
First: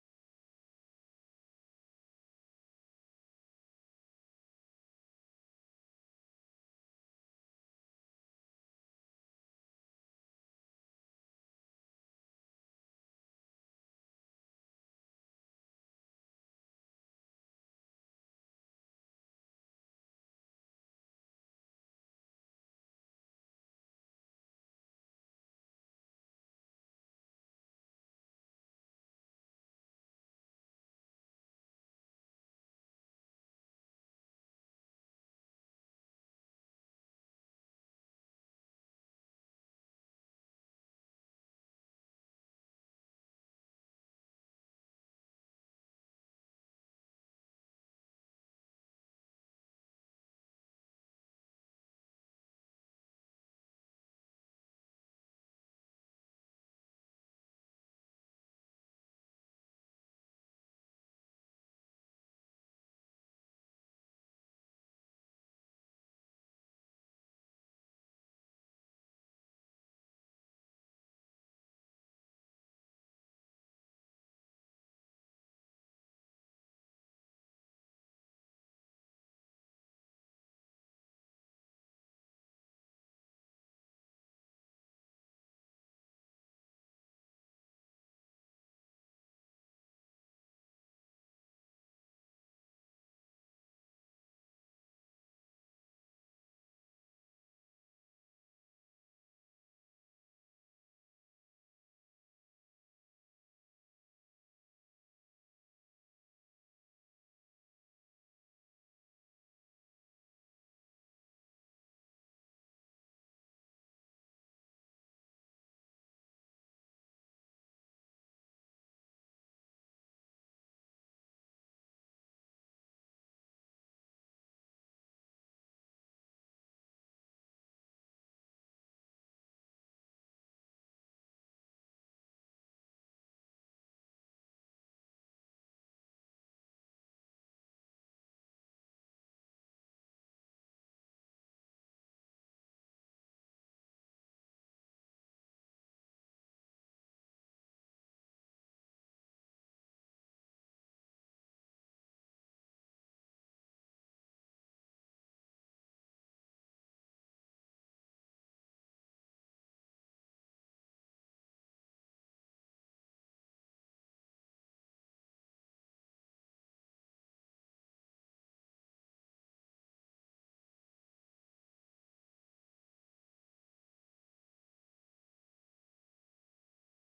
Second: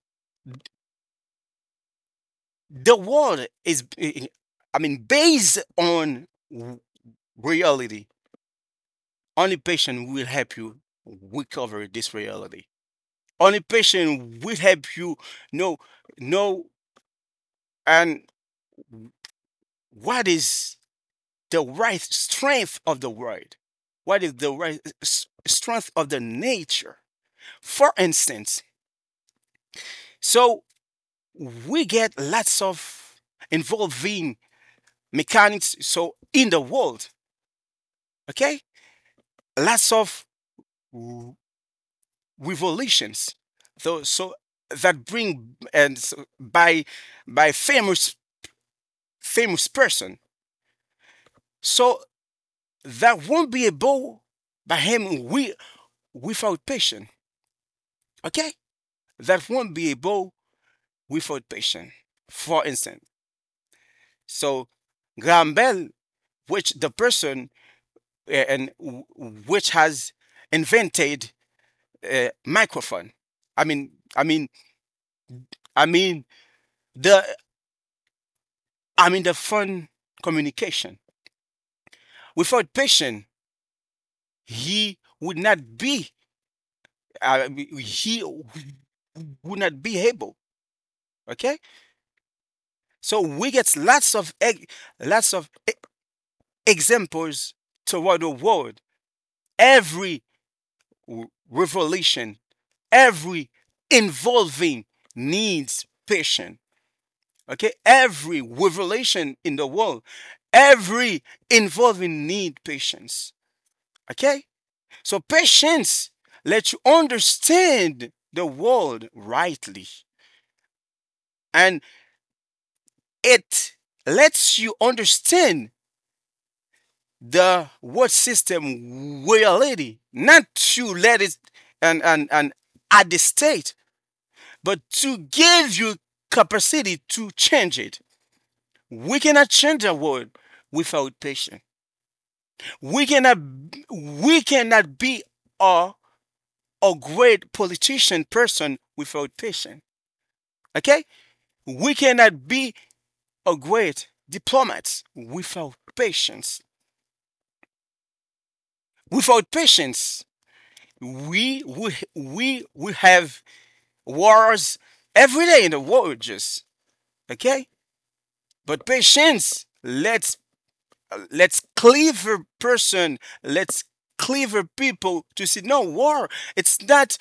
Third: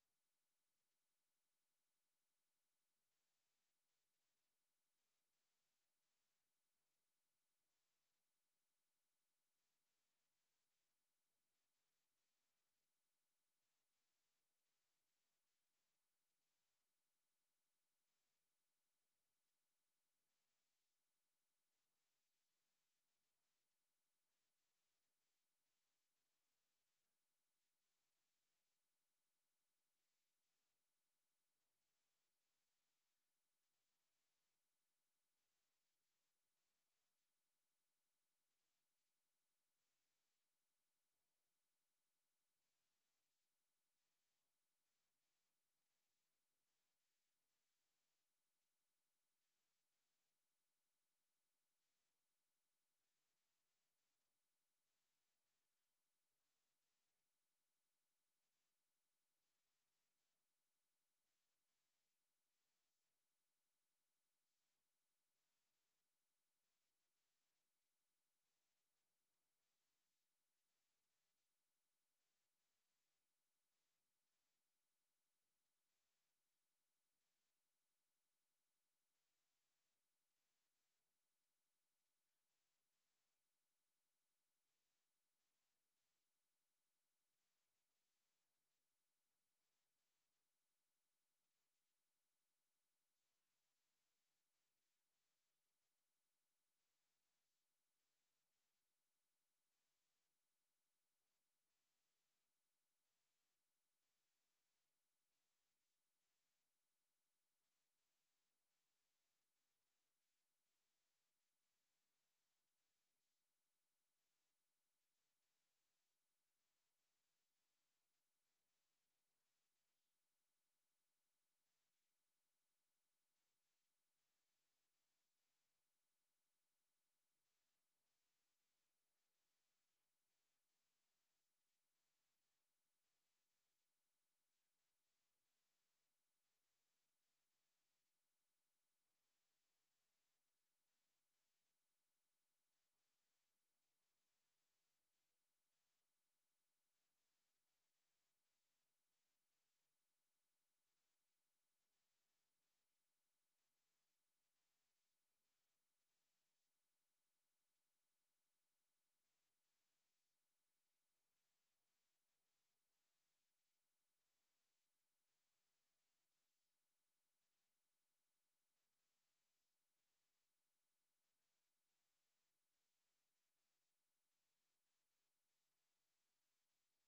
the world is I mean based on reality. Only patient will help you recover this reality. Only patient will help you know know and what is the right strength of the world. What is the right strength of the nature? For instance, so we get lots of involving mechanics so in the world, okay? Lots of revolutions though so that bring and so by famous person, so that won't be able by him we without patient. Okay, that won't be able without patient. For instance, so Graham Bell, which the person uh, and w- which has invented microphone, i mean i mean I mean the I mean the phone communication. Without patience, he would not be uh, he would not be able. Okay, so we get lots of lots of e- examples toward the world. Every revelation, every involving needs patience. Okay, every revelation in the world, every involving need patience. Okay, so patience lets you understand the world rightly and it lets you understand the world system reality, not to let it and at the state, but to give you capacity to change it. We cannot change the world without patience. We cannot we cannot be a a great politician person without patience. Okay? We cannot be a great diplomat without patience. Without patience, we have wars every day in the world, just okay. But patience, let's clever person, let's clever people to see no war. It's not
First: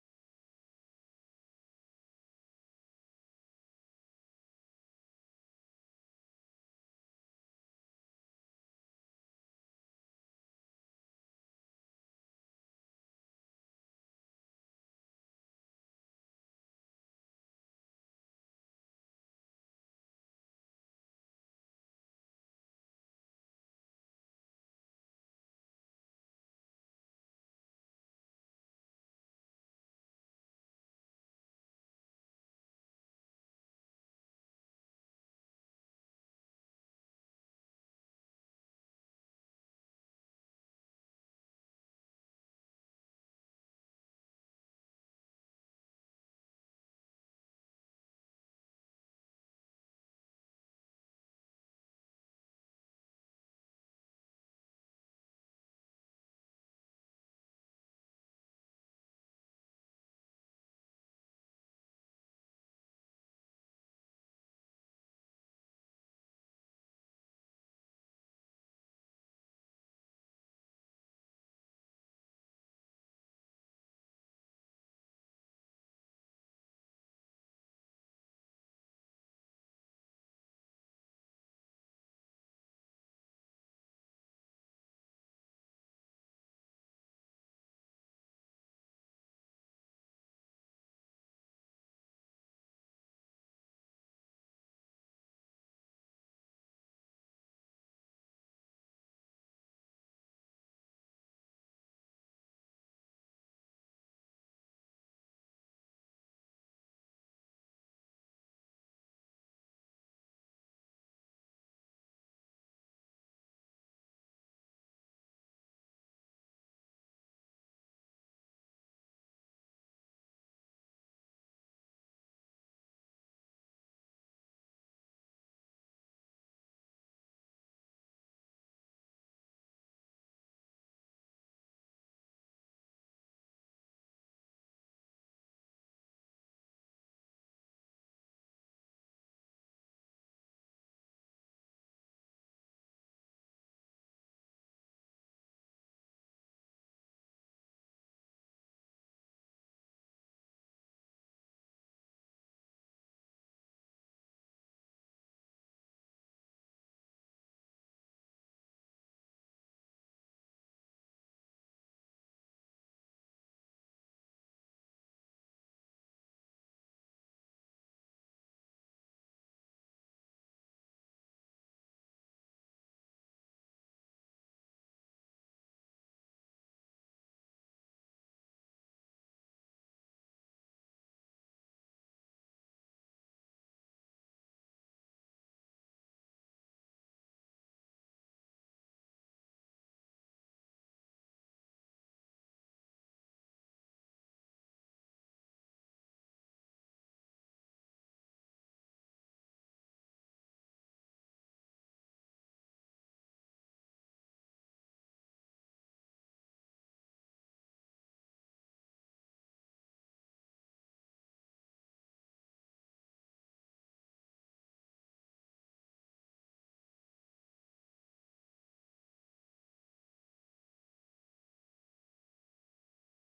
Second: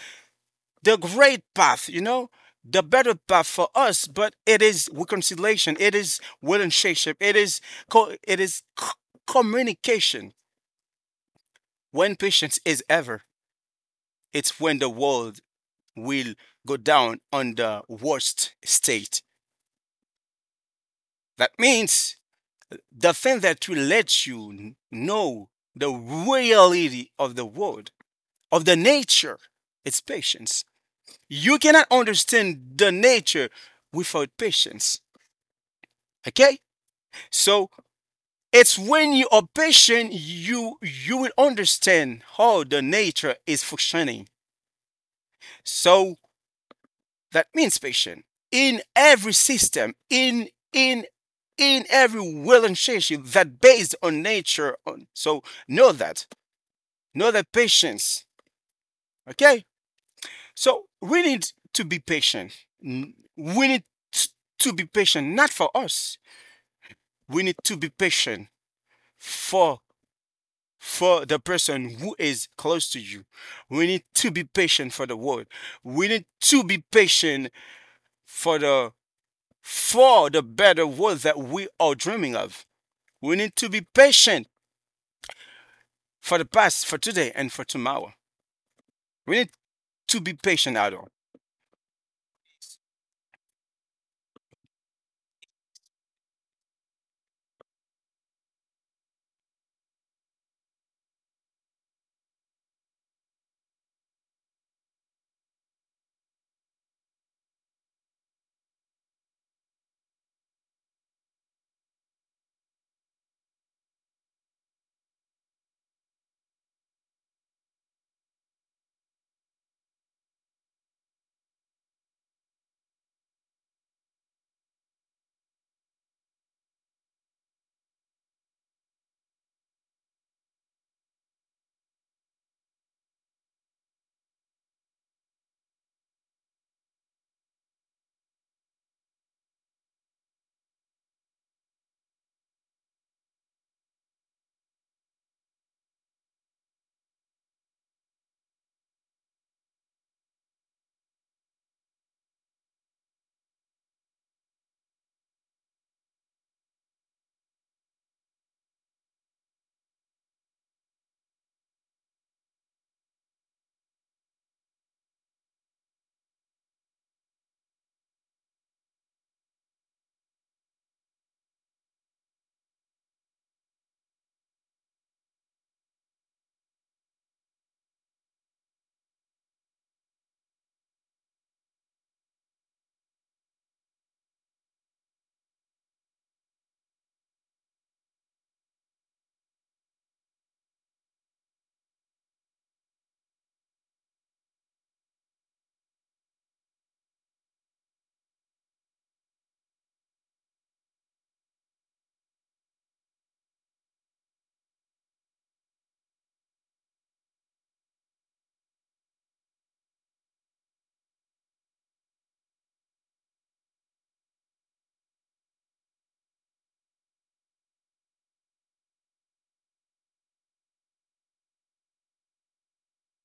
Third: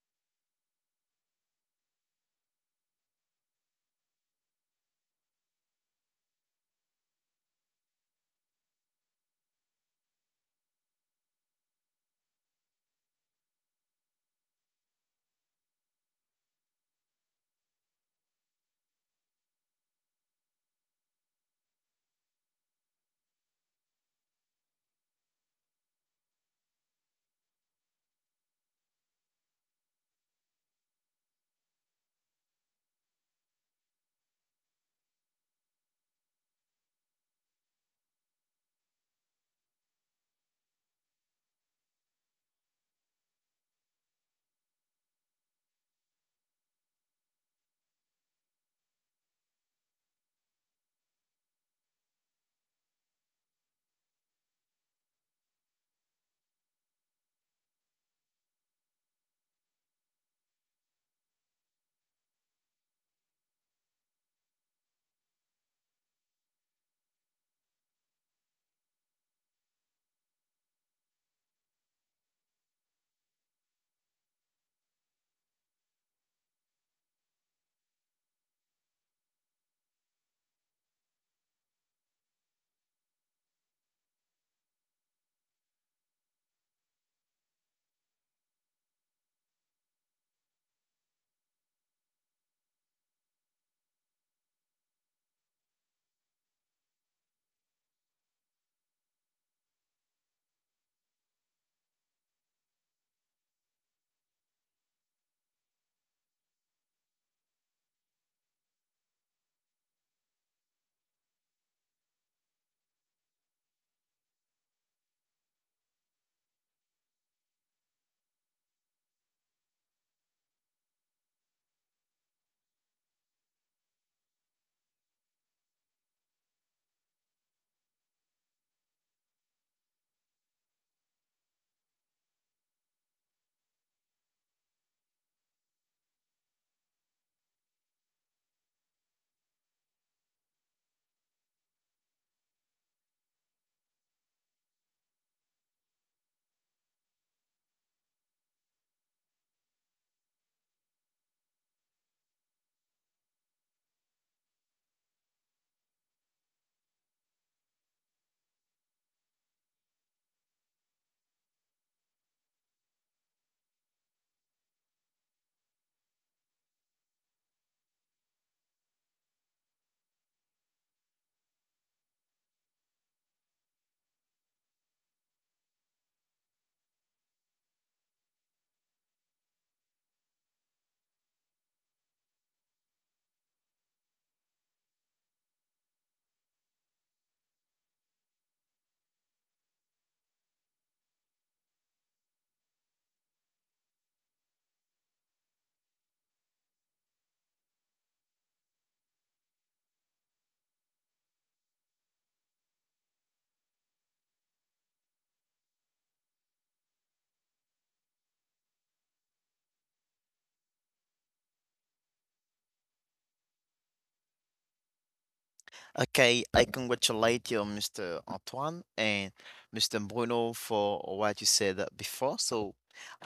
the great path, you know, the better path for us. But it is reconciliation. It is relationship. It is co- it is c- communication. When patience is ever, it's when the world will go down on the worst state. That means the thing that will let you know the reality of the world, of the nature, it's patience. You cannot understand the nature without patience. Okay? So it's when you are patient, you will understand how the nature is functioning. So that means patient in every system, in in every relationship that based on nature. On, so know that, know that patience. Okay. So we need to be patient. We need t- to be patient, not for us. We need to be patient for for the person who is close to you. We need to be patient for the world. We need to be patient for the for the better world that we are dreaming of. We need to be patient for the past, for today, and for tomorrow. We need to be patient at all. Okay, I congratulate you, Mr. Antoine and Mr. Bruno, for what you said before. So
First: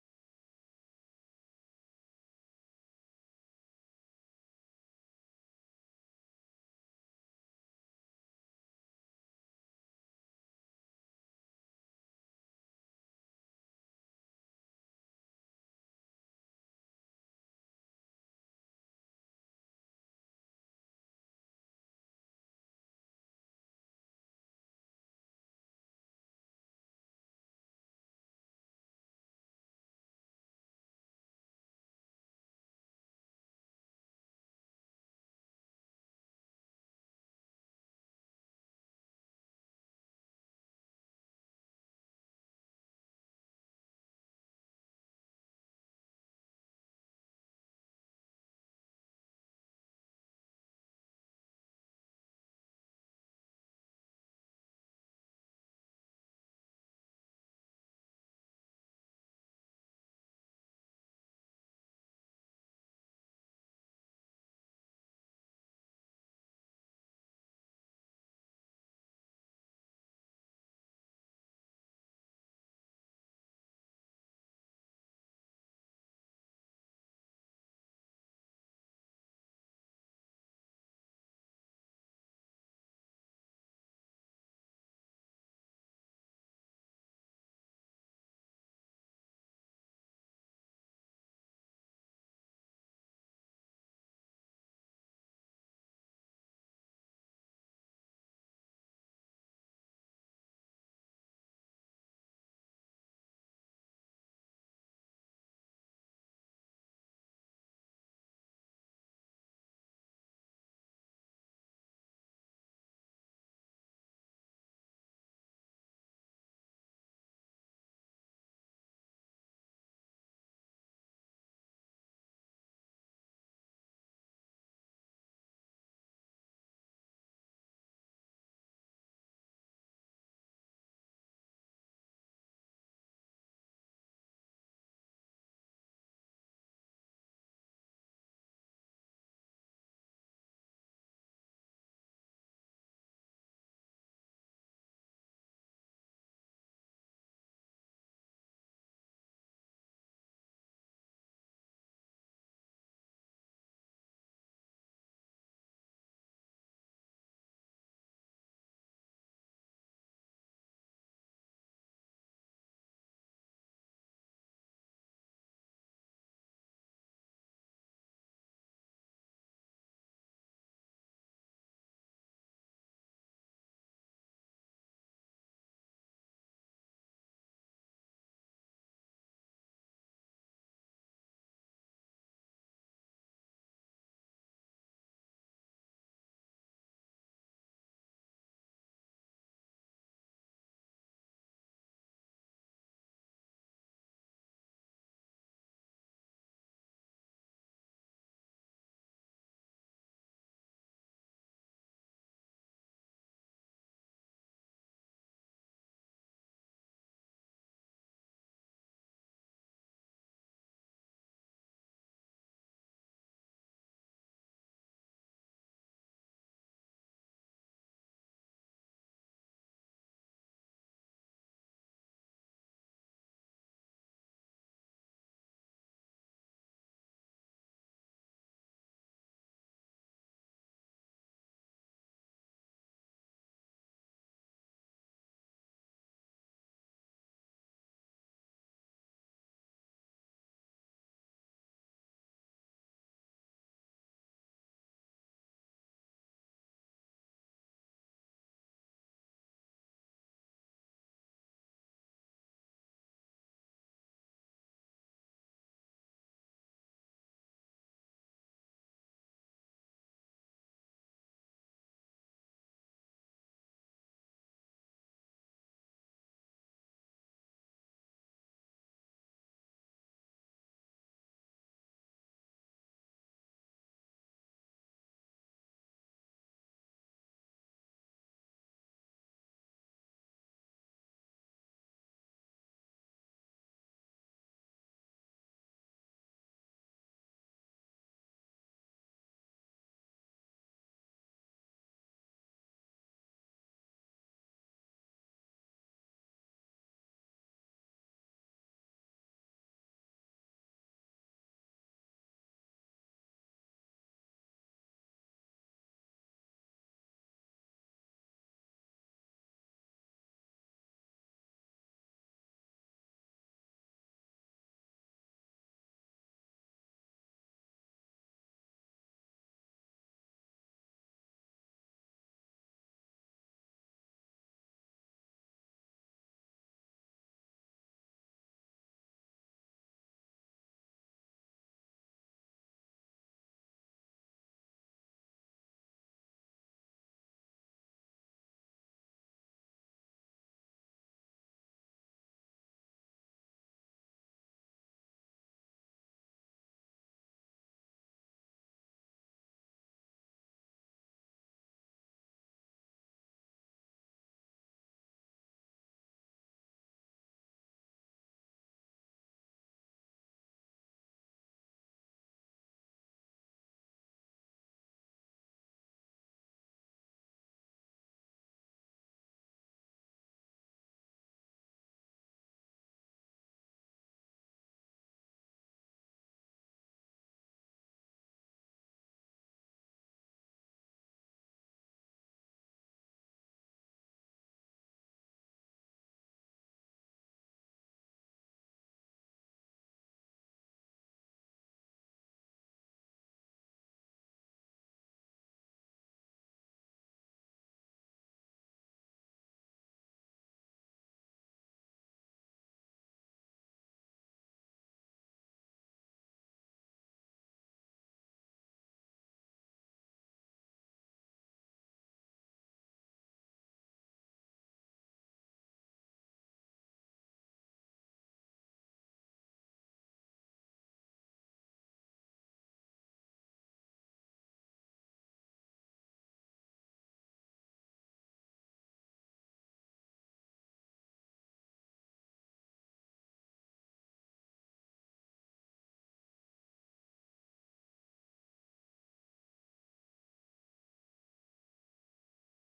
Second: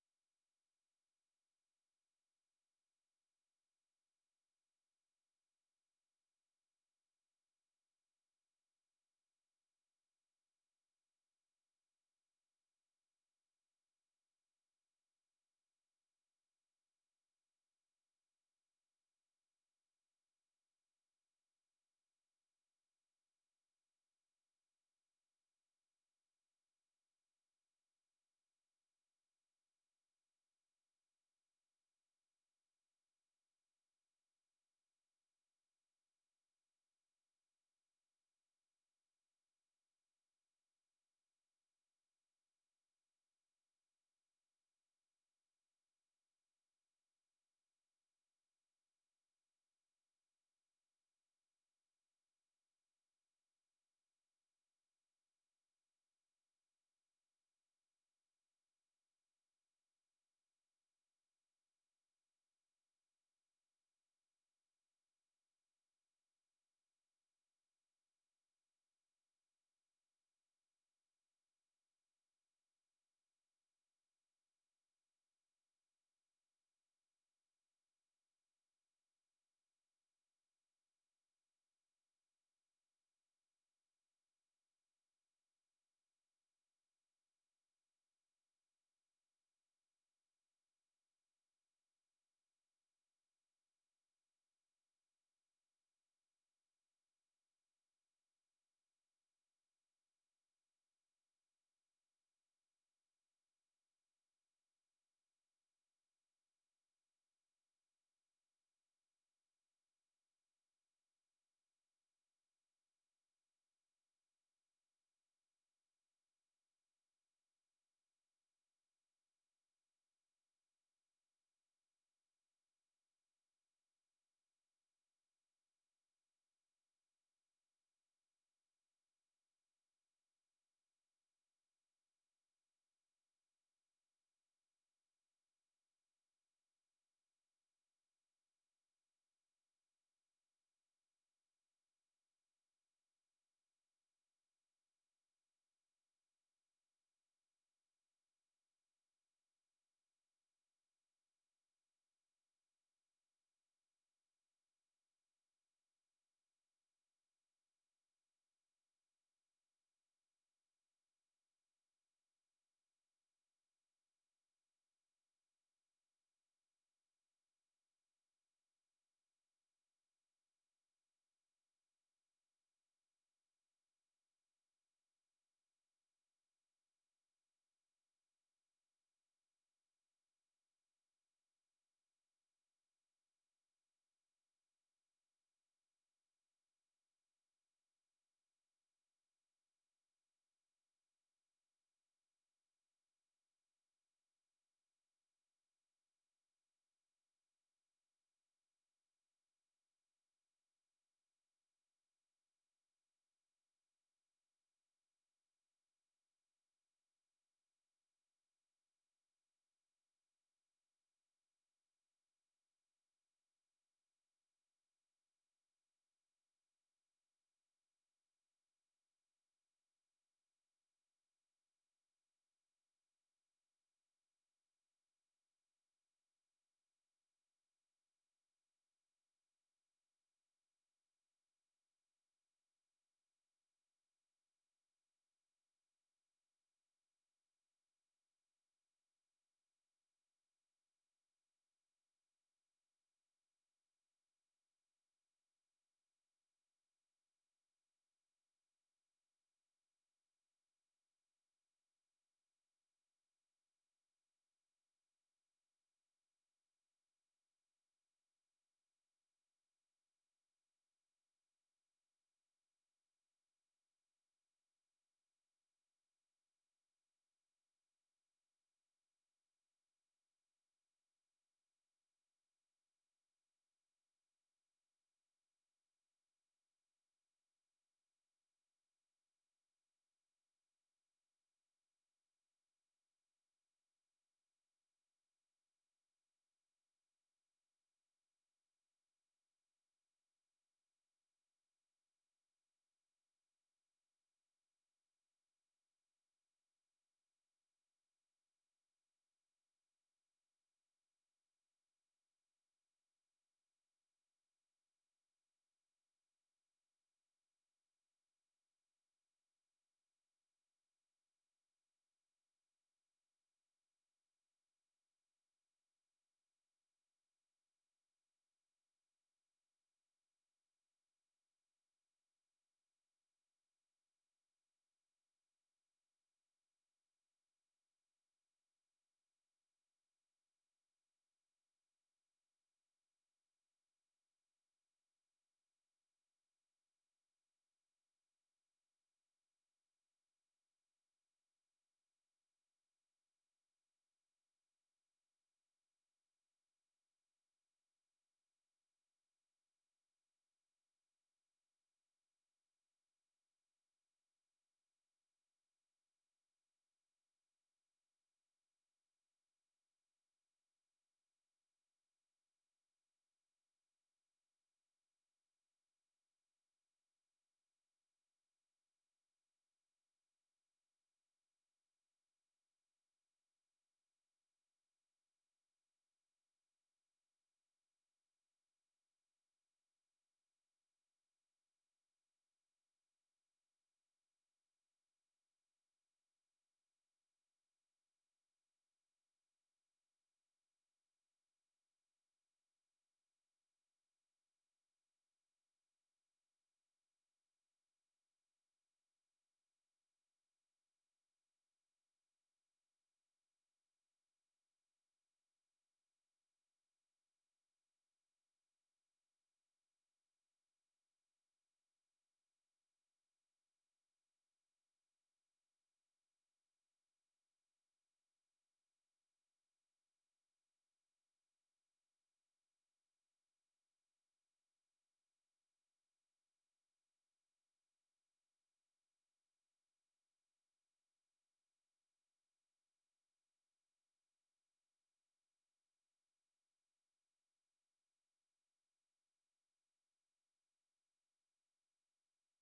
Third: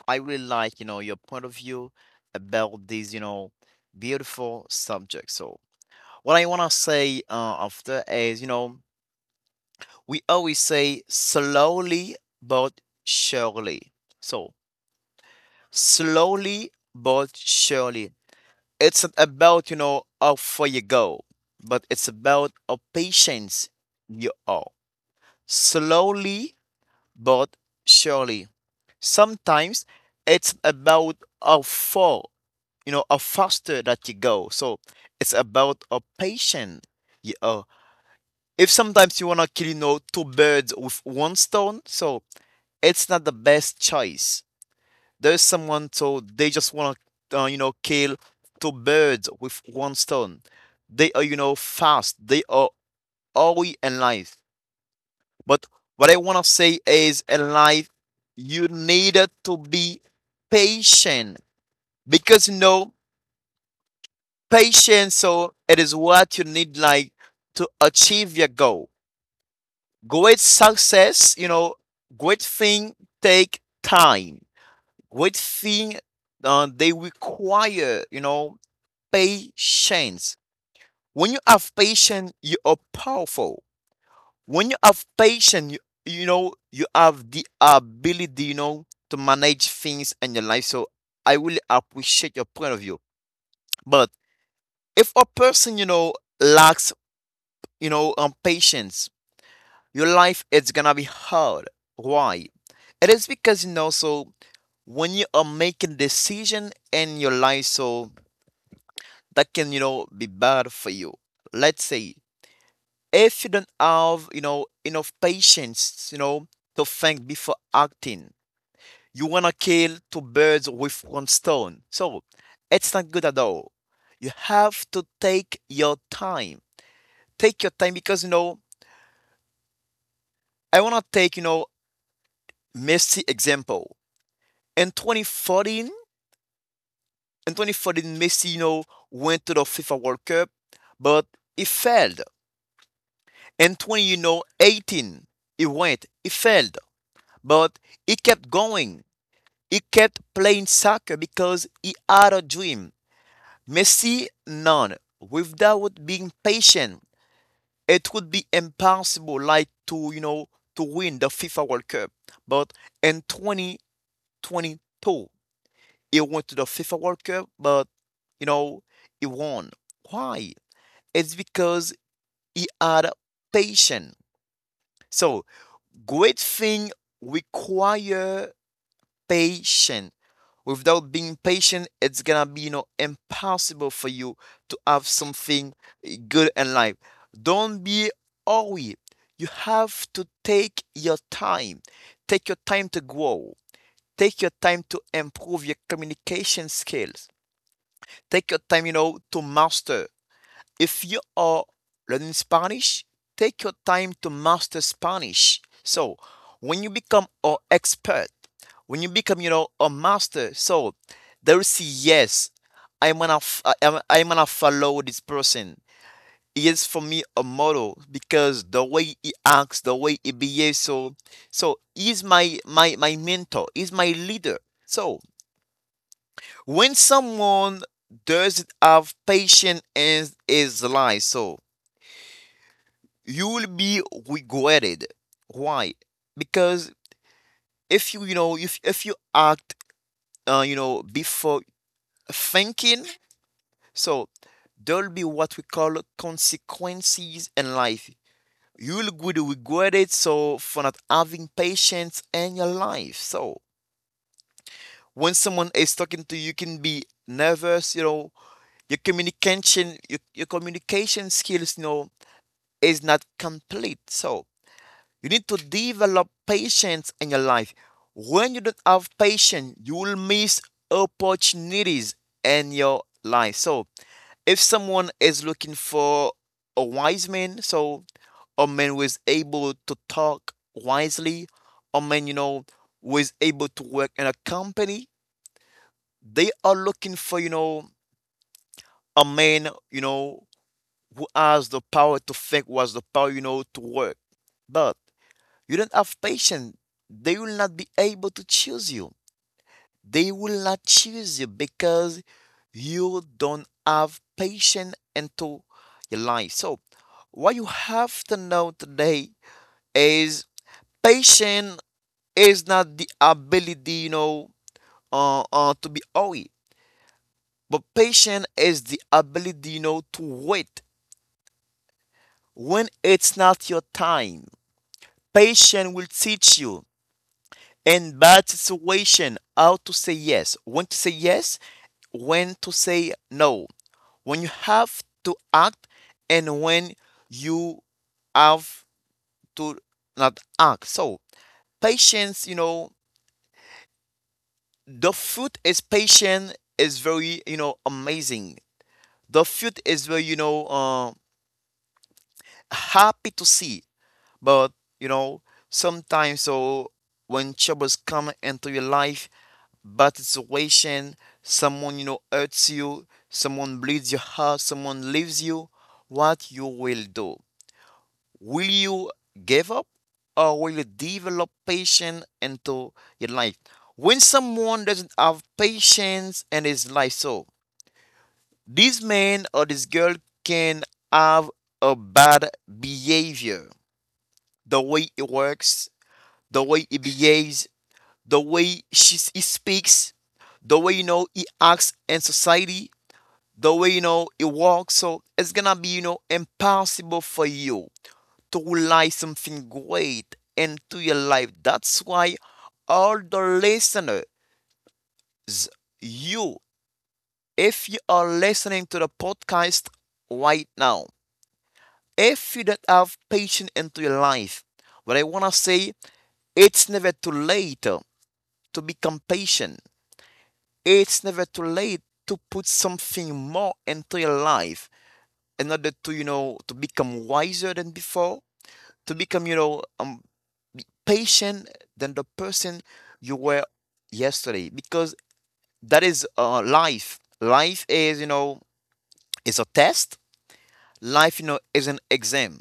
I really like, your point of view about these, beautiful subjects. So what I wanna say after is, we always say slowly but surely. So slowly but surely. It's not about, how far you go, but it's about how patient you are. Slowly but surely. Sometimes it's about how far, or faster that you go. So it's about a patient. You know, if sometimes you wanna kill, you know, two birds with one stone, so it's not the best choice. There's someone so they just wanna, you know, kill two birds with one stone. They are, you know, fast. They are early in life. But what I wanna say is, in life, you needed to be patient because you know patience. So it is what you need like to achieve your goal. Great success, you know, great thing take time. Great thing they require, you know, patience. When you have patience, you are powerful. When you have patience, you know, you have the ability, you know, to manage things in your life. So I really appreciate your point of view. But if a person, you know, lacks patience, your life is gonna be hard. Why? It is because you know, so when you are making decision in your life, so that can, you know, be bad for you. Let's say if you don't have, you know, enough patience, you know, to think before acting, you wanna kill two birds with one stone, so it's not good at all. You have to take your time. Take your time because you know, I want to take, you know, Messi example. In 2014, in 2014, Messi, you know, went to the FIFA World Cup, but he failed. In 20, you know, 18, he went, he failed, but he kept going. He kept playing soccer because he had a dream. Messi, none. Without being patient, it would be impossible, like to you know, to win the FIFA World Cup. But in 2022, he went to the FIFA World Cup, but you know, he won. Why? It's because he had patience. So great thing require patience. Without being patient, it's gonna be, you know, impossible for you to have something good in life. Don't be hurry. You have to take your time. Take your time to grow. Take your time to improve your communication skills. Take your time, you know, to master. If you are learning Spanish, take your time to master Spanish. So when you become an expert, when you become, you know, a master, so they will a yes, I'm gonna, f- I- I'm, I am I gonna follow this person. He is for me a model because the way he acts, the way he behaves, so so he's my mentor, he's my leader. So when someone doesn't have patience in his life, so you will be regretted. Why? Because if you act you know before thinking, so there'll be what we call consequences in life. You'll get regretted so for not having patience in your life. So when someone is talking to you, you can be nervous, you know, your communication skills, you know, is not complete, so you need to develop patience in your life. When you don't have patience, you will miss opportunities in your life. So if someone is looking for a wise man, so a man who is able to talk wisely, a man, you know, who is able to work in a company, they are looking for, you know, a man, you know, who has the power to think, who has the power, you know, to work. But you don't have patience. They will not be able to choose you. They will not choose you because you don't have patience into your life. So what you have to know today is, patience is not the ability, you know, to be away. But patience is the ability, you know, to wait when it's not your time. Patience will teach you in bad situation how to say yes, when to say yes, when to say no, when you have to act, and when you have to not act. So patience, you know, the fruit is patient is very, you know, amazing. The fruit is very, you know, happy to see. But you know, sometimes so when troubles come into your life, bad situation, someone you know hurts you, someone bleeds your heart, someone leaves you, what you will do? Will you give up, or will you develop patience into your life? When someone doesn't have patience in his life, so this man or this girl can have a bad behavior. The way it works, the way he behaves, the way he speaks, the way you know he acts in society, the way you know he walks. So it's gonna be, you know, impossible for you to realize something great into your life. That's why all the listeners, you, if you are listening to the podcast right now, if you don't have patience into your life, what I wanna say, it's never too late to become patient. It's never too late to put something more into your life in order to, you know, to become wiser than before, to become, you know, patient than the person you were yesterday. Because that is life. Life is, you know, is a test. Life, you know, is an exam.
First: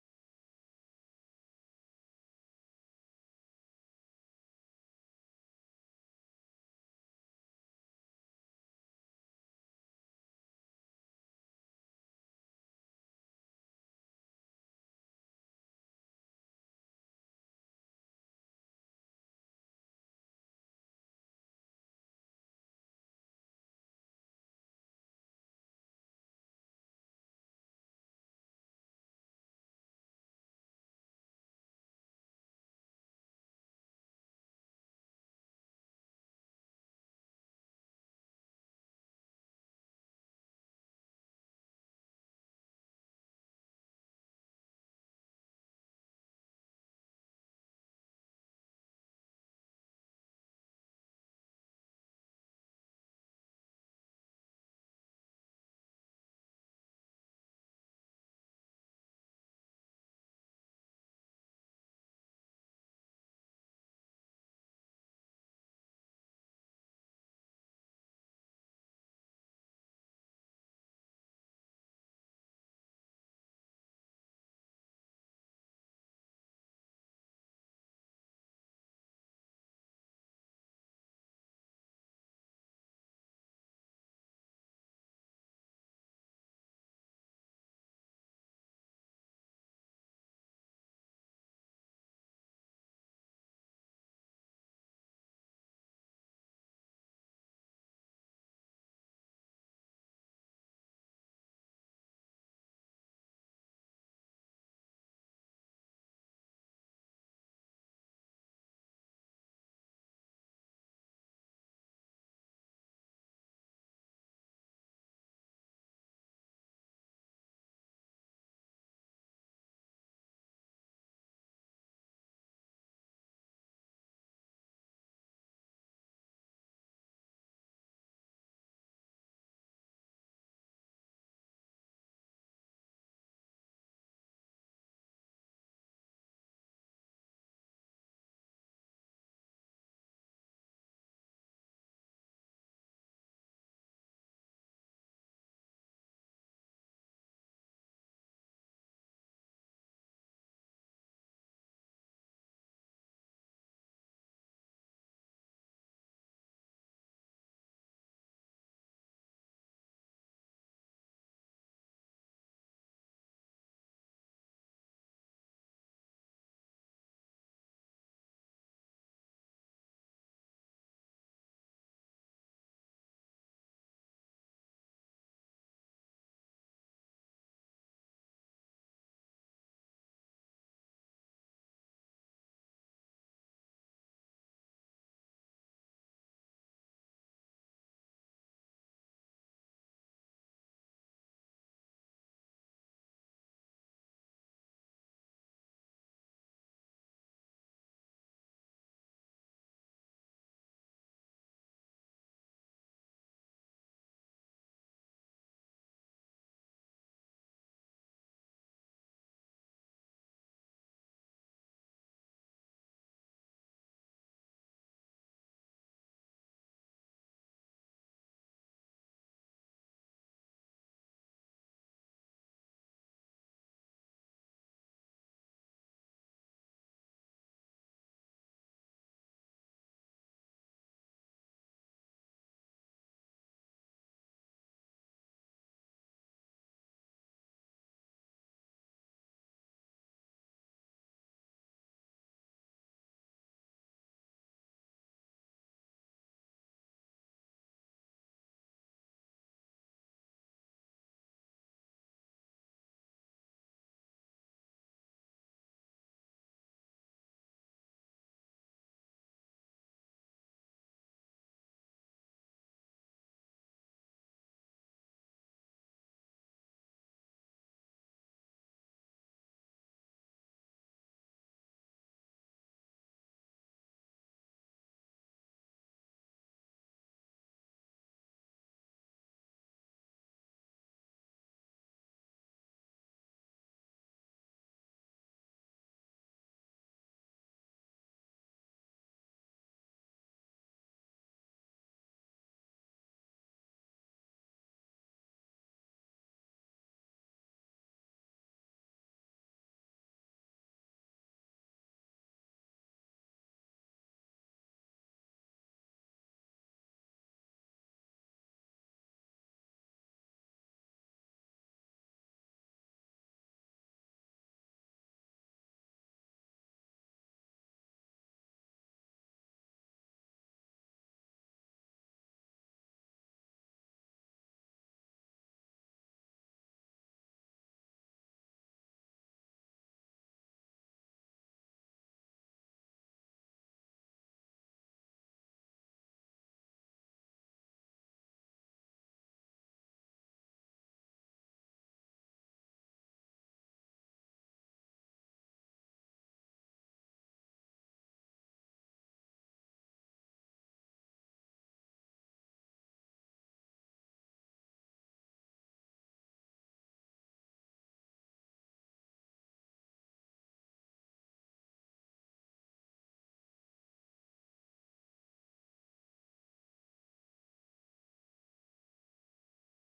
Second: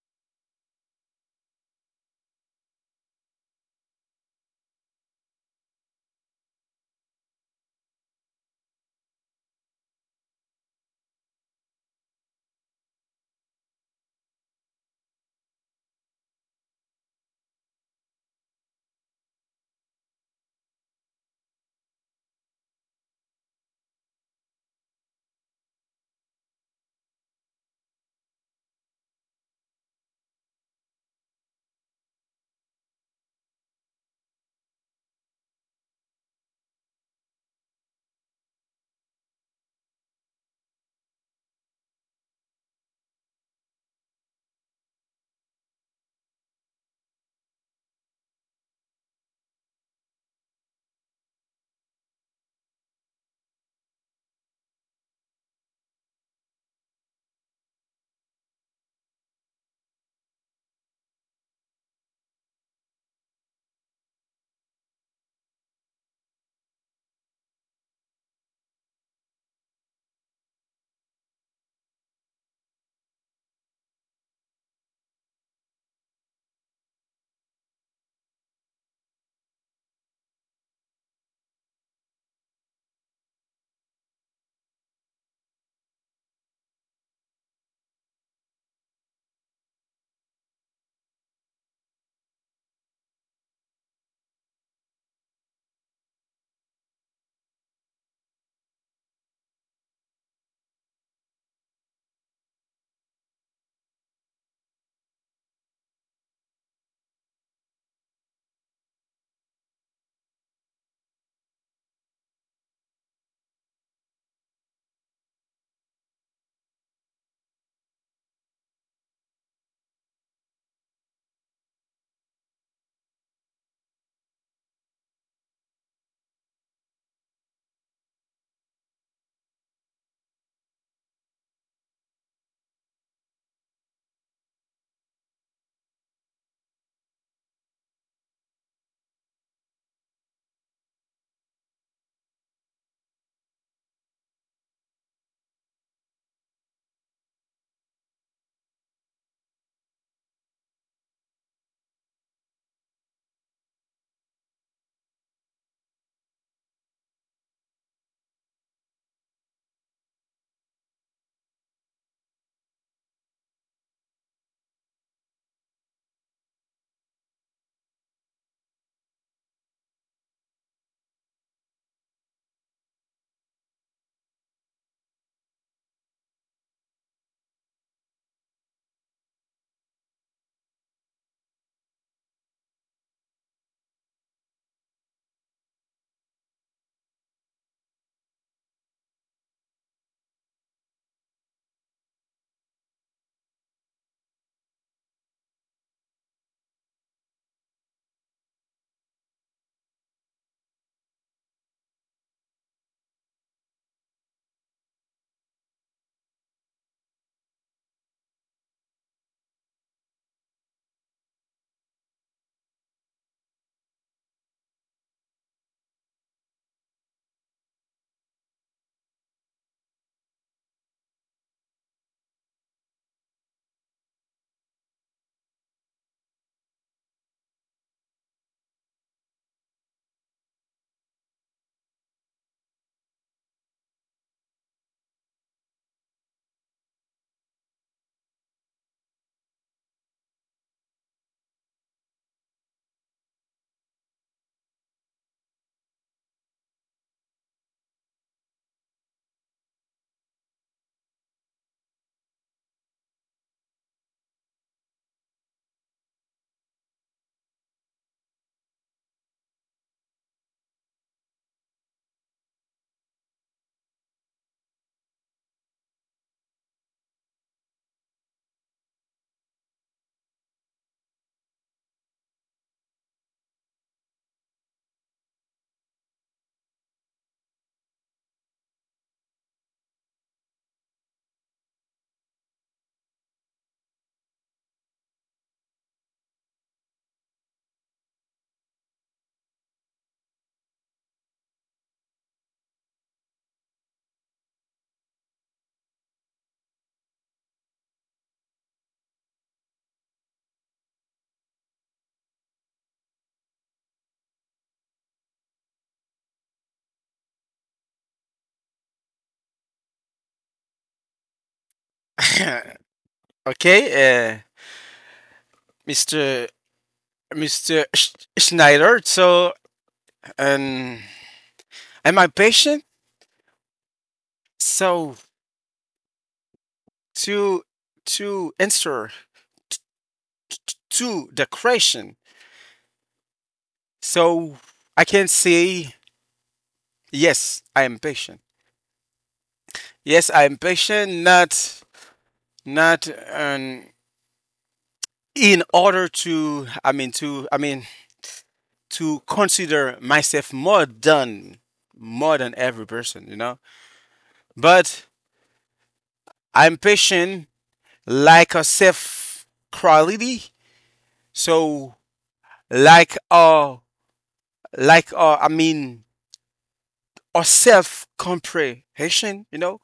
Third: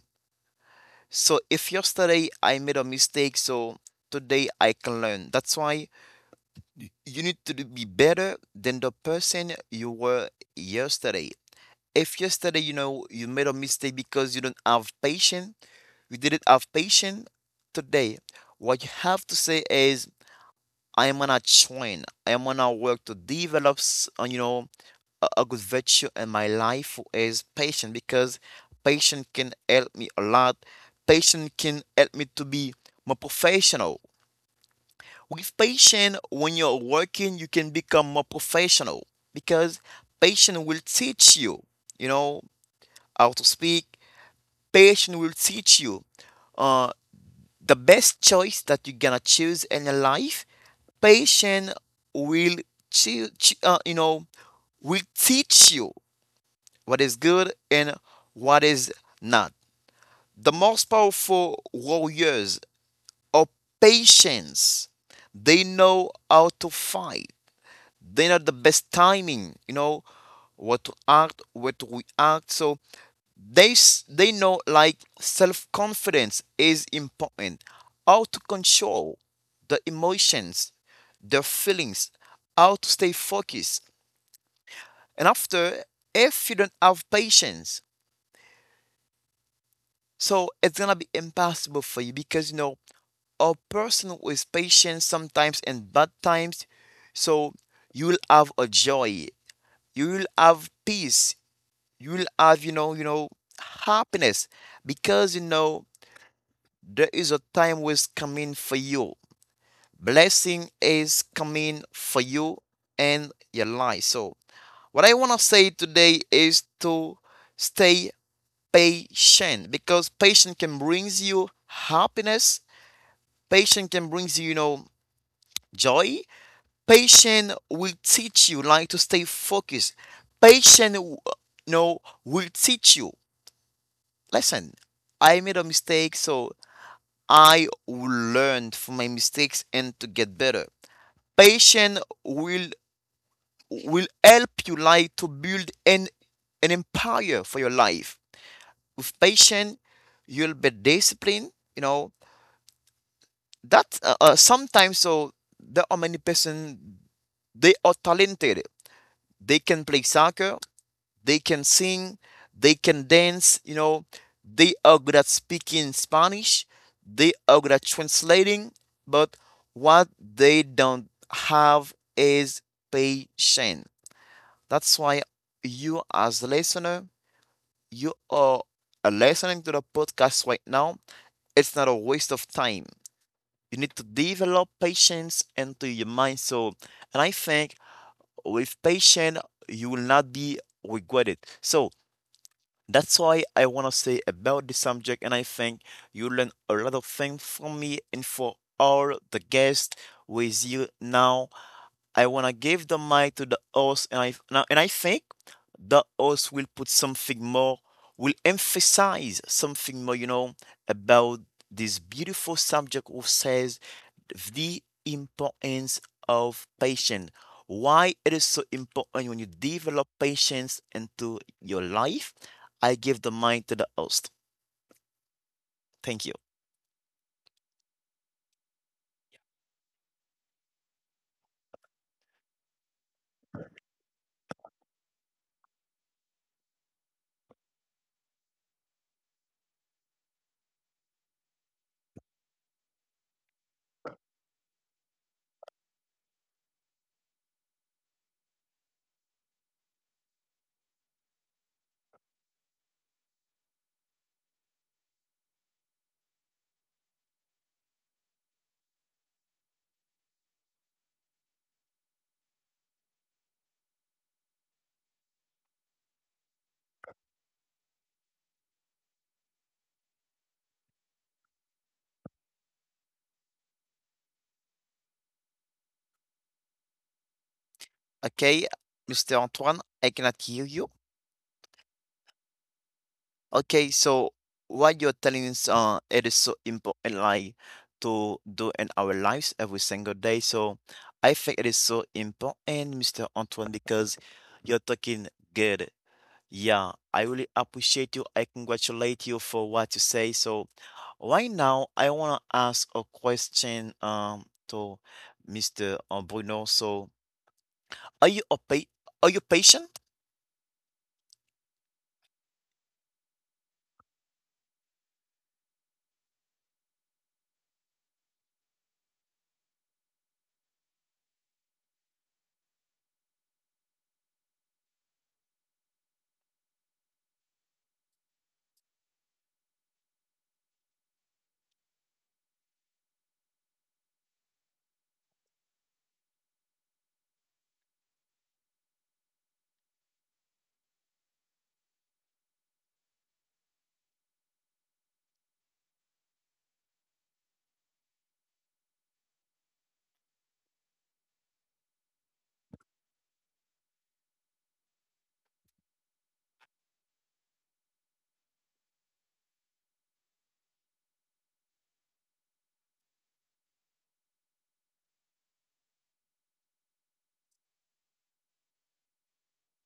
So if yesterday I made a mistake, so today I can learn. That's why you need to be better than the person you were yesterday. If yesterday, you know, you made a mistake because you don't have patience, you didn't have patience, today what you have to say is, I am gonna train, I am gonna work to develop you know, a good virtue in my life is patience, because patience can help me a lot. Patience can help me to be more professional. With patience, when you're working, you can become more professional, because patience will teach you, you know, how to speak. Patience will teach you uh, the best choice that you're gonna choose in your life. Patience will, you know, will teach you what is good and what is not. The most powerful warriors are patients. They know how to fight. They know the best timing, you know, what to act, what to react. So they know like self confidence is important. How to control the emotions, the feelings, how to stay focused. And after, if you don't have patience, so it's gonna be impossible for you because you know a person who is patient sometimes in bad times, so you will have a joy, you will have peace, you will have you know happiness, because you know there is a time which is coming for you. Blessing is coming for you and your life. So, what I want to say today is to stay patient, because patience can bring you happiness. Patience can bring you, you know, joy. Patience will teach you like to stay focused. Patience, you know, will teach you. Listen, I made a mistake, so I learned from my mistakes and to get better. Patience will help you like to build an empire for your life. With patience, you'll be disciplined. You know that sometimes so there are many person, they are talented. They can play soccer. They can sing. They can dance. You know they are good at speaking Spanish. They are good at translating. But what they don't have is patience. That's why you, as the listener, you are listening to the podcast right now. It's not a waste of time. You need to develop patience into your mind. So, and I think with patience, you will not be regretted. So, that's why I want to say about this subject, and I think you learn a lot of things from me and for all the guests with you now. I wanna give the mic to the host, and I now, and I think the host will put something more, will emphasize something more, you know, about this beautiful subject who says the importance of patience. Why it is so important when you develop patience into your life? I give the mic to the host. Thank you. Okay, Mr. Antoine, I cannot hear you. Okay, so what you're telling is it is so important like to do in our lives every single day. So I think it is so important, Mr. Antoine, because you're talking good. Yeah, I really appreciate you. I congratulate you for what you say. So right now I wanna ask a question to Mr. Bruno. So are you a pa are you patient? Okay, uh, Mr. Schneider. So, um, am I patient? So to to answer to the question. So I can say yes, I am patient. Yes, I am patient. Not um, in order to. I mean to consider myself more than every person. You know, but I'm patient like a self quality. So like a I mean or self comprehension. You know,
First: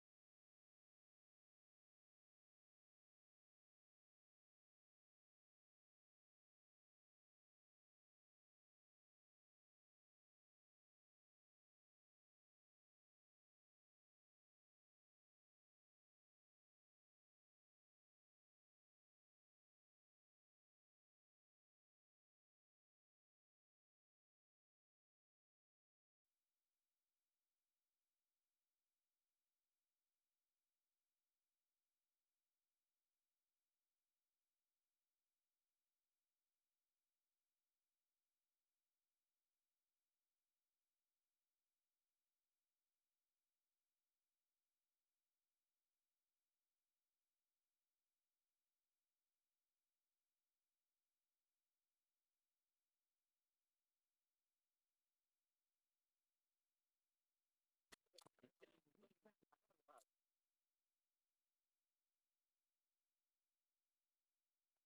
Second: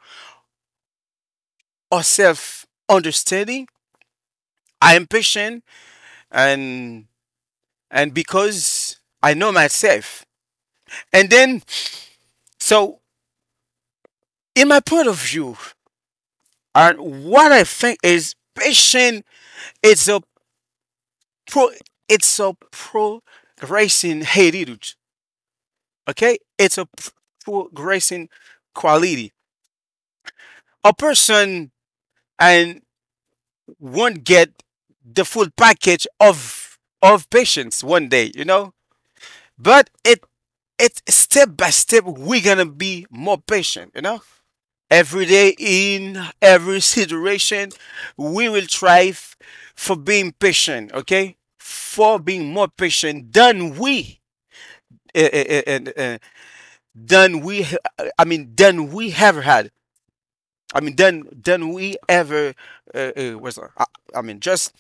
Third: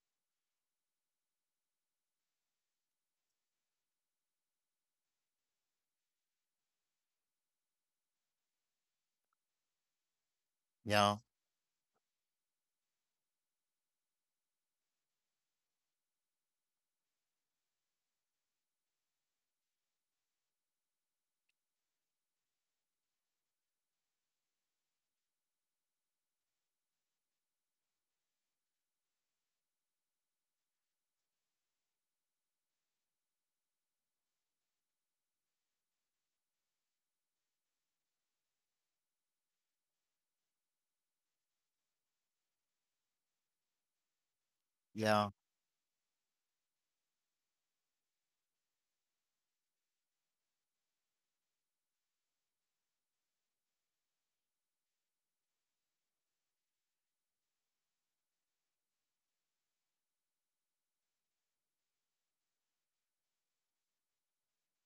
or self understanding. I am patient and and because I know myself. Yeah, And then so in my point of view, and what I think is patient it's a pro it's a progressing heritage. Okay? It's a progressing quality. A person and won't get the full package of patience one day, you know? But it step by step we're gonna be more patient, you know? yeah. Every day, in every situation, we will strive for being patient, okay? For being more patient uh, uh, uh, uh, uh, than we, I mean, than we ever had. I mean, than we ever was. I mean, just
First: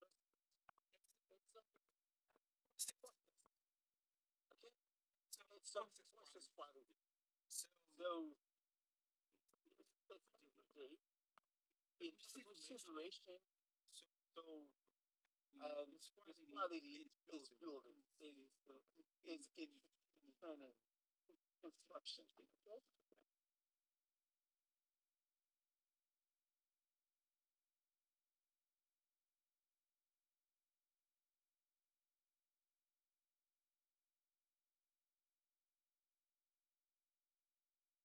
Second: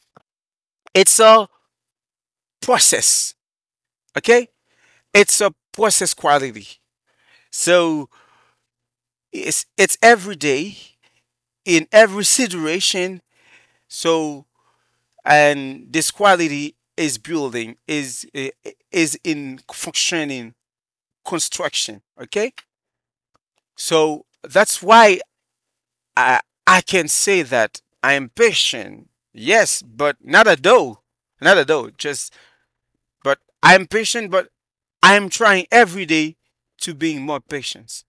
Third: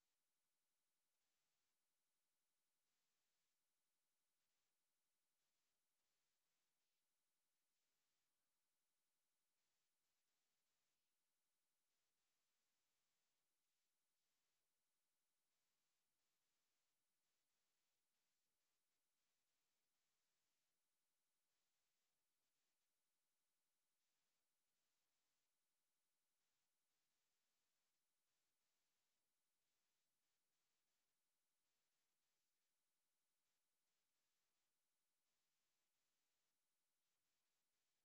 it's a process, okay? It's a process quality. So it's every day in every situation. So and this quality is building is in functioning construction, okay? So that's why i I can say that I am patient, yes, but not a dough. Not a dough, just but I'm patient, but I'm trying every day to being more patient.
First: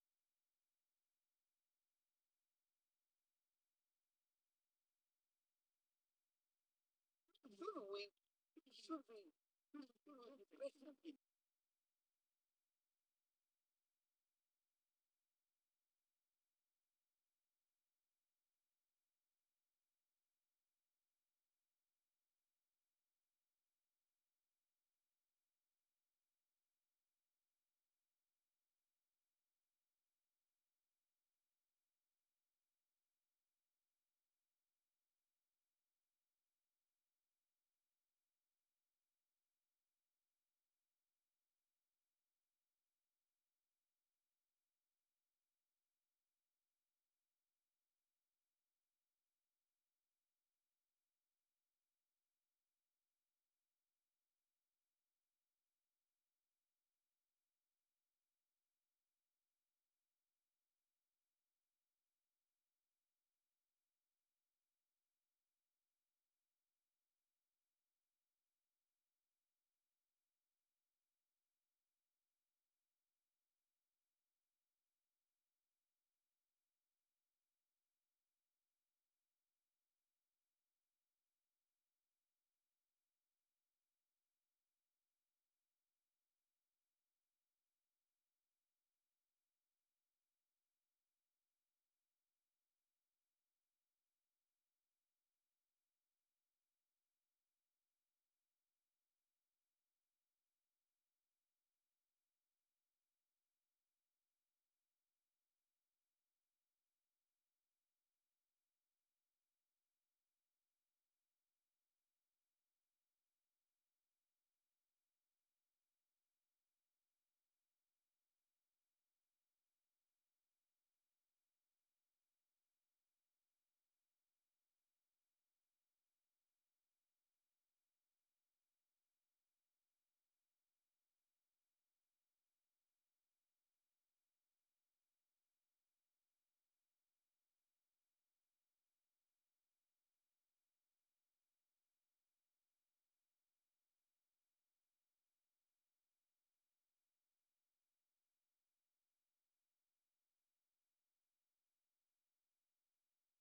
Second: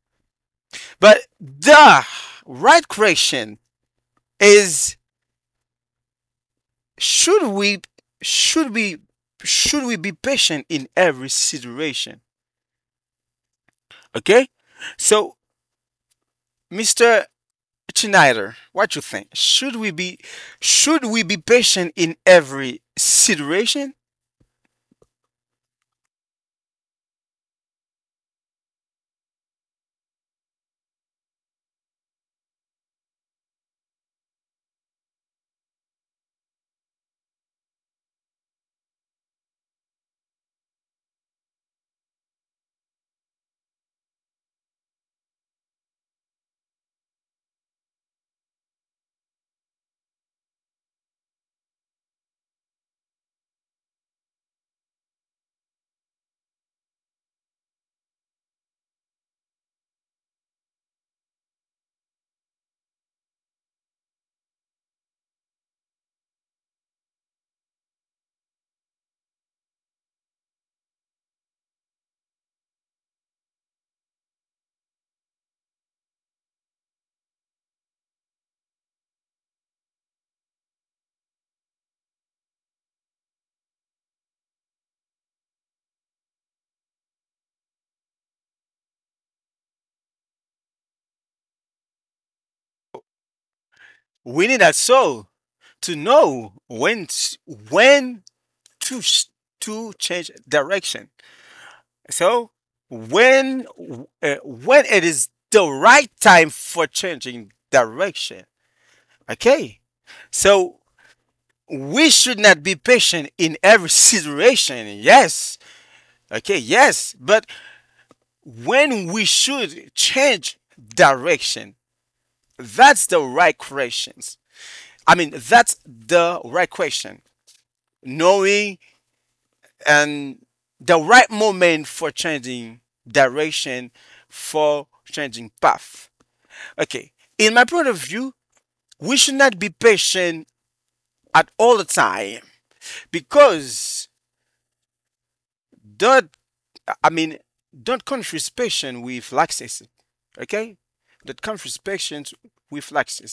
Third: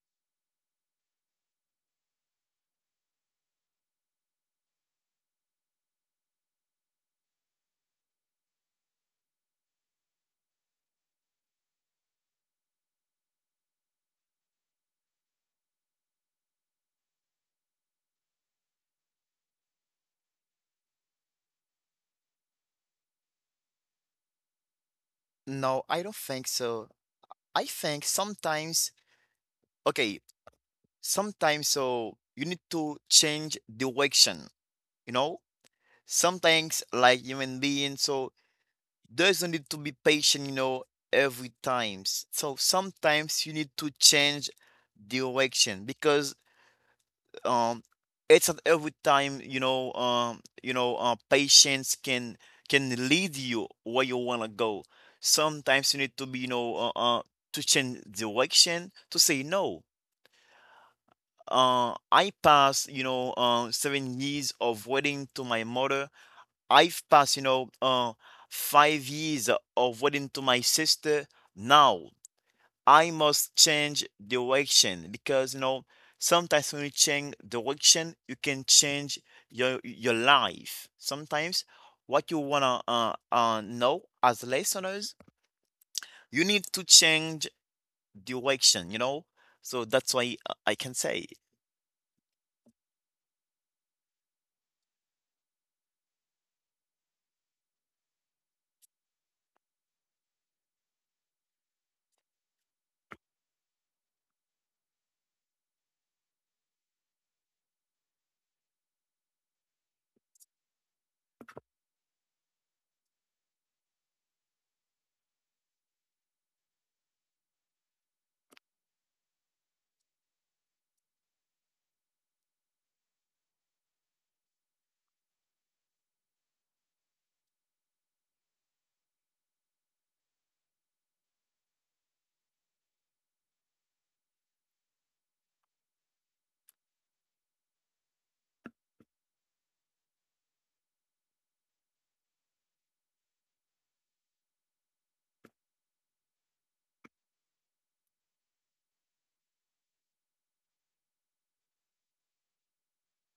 But the right question is, should we should we should we be patient in every situation? Okay? So, Mr. Schneider, what you think? Should we be patient in every situation? No, I don't think so. I think sometimes, okay, sometimes so you need to change direction, you know? Sometimes like human being, so doesn't need to be patient, you know, every times. So sometimes you need to change direction because um it's at every time patience can lead you where you want to go. Sometimes you need to be uh to change direction, to say no. I passed 7 years of waiting to my mother. I've passed 5 years of waiting to my sister. Now I must change direction because you know sometimes when you change direction, you can change your life. Sometimes what you wanna know as listeners, you need to change direction. You know, so that's why I can say We need us all to know when to sh- to change direction. So, when when it is the right time for changing direction. Okay? So, we should not be patient in every situation. Yes. Okay, yes, but when we should change direction. That's the right questions. I mean, that's the right question. Knowing and the right moment for changing direction, for changing path. Okay. In my point of view, we should not be patient at all the time because don't, I mean, don't confuse patience with laxity. Okay. Don't confuse patience with laxity.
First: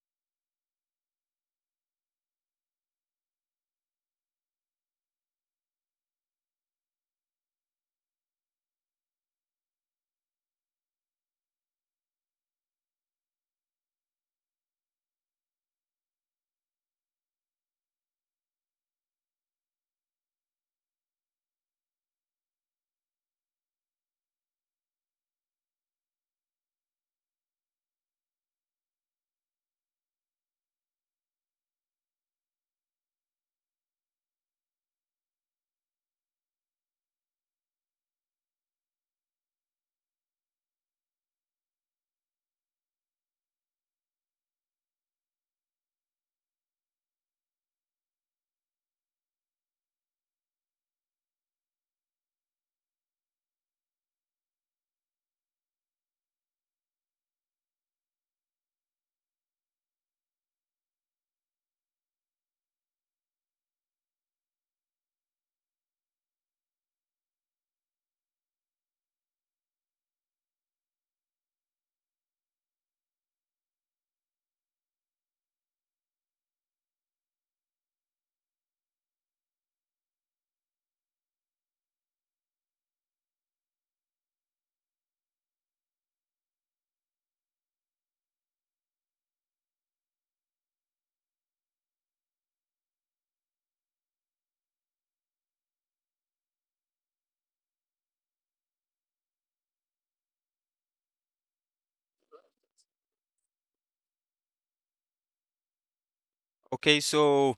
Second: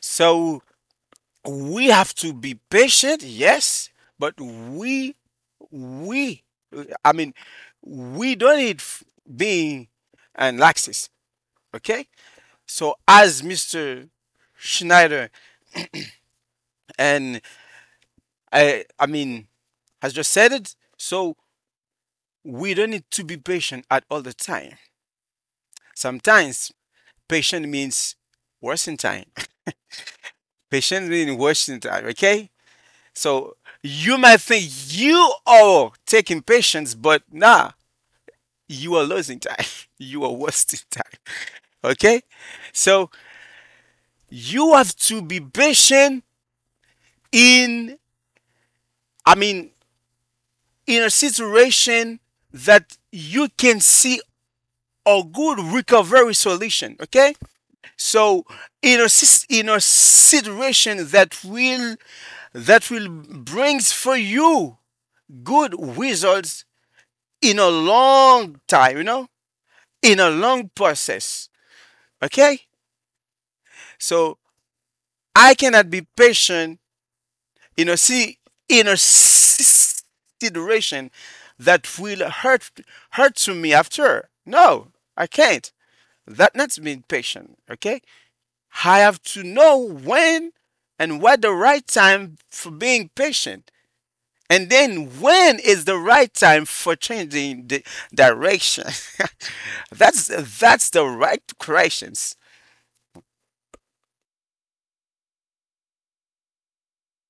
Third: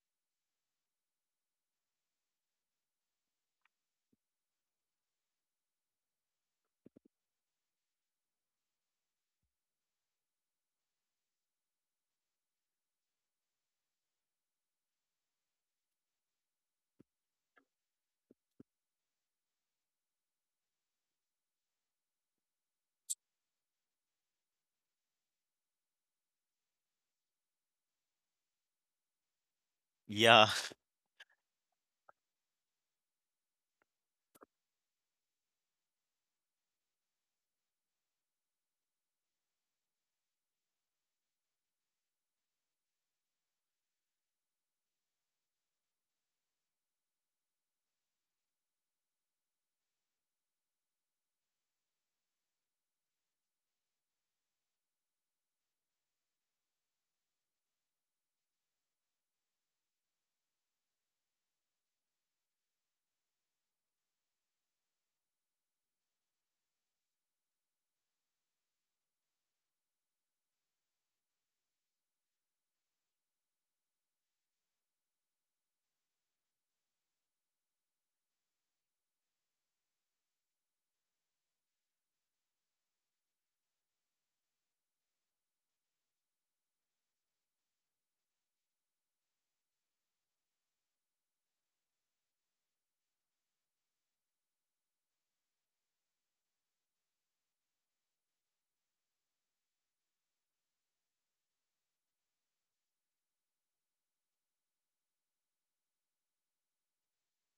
So we have to be patient, yes, but we I mean we don't need being and laxist. Okay, so as Mr. Schneider and I mean has just said it, so we don't need to be patient at all the time. Sometimes patient means wasting time. yeah. Patient means wasting time. Okay, so you might think you are taking patience, but nah you are losing time. You are wasting time. Okay? So you have to be patient in, I mean, in a situation that you can see a good recovery solution. Okay? So in a, in a situation that will brings for you good results in a long time, you know, in a long process. Okay? So I cannot be patient, you know, see inner consideration that will hurt to me after. No, I can't. That not being patient. Okay, I have to know when and what the right time for being patient, and then when is the right time for changing the direction. that's that's the right questions. Okay, so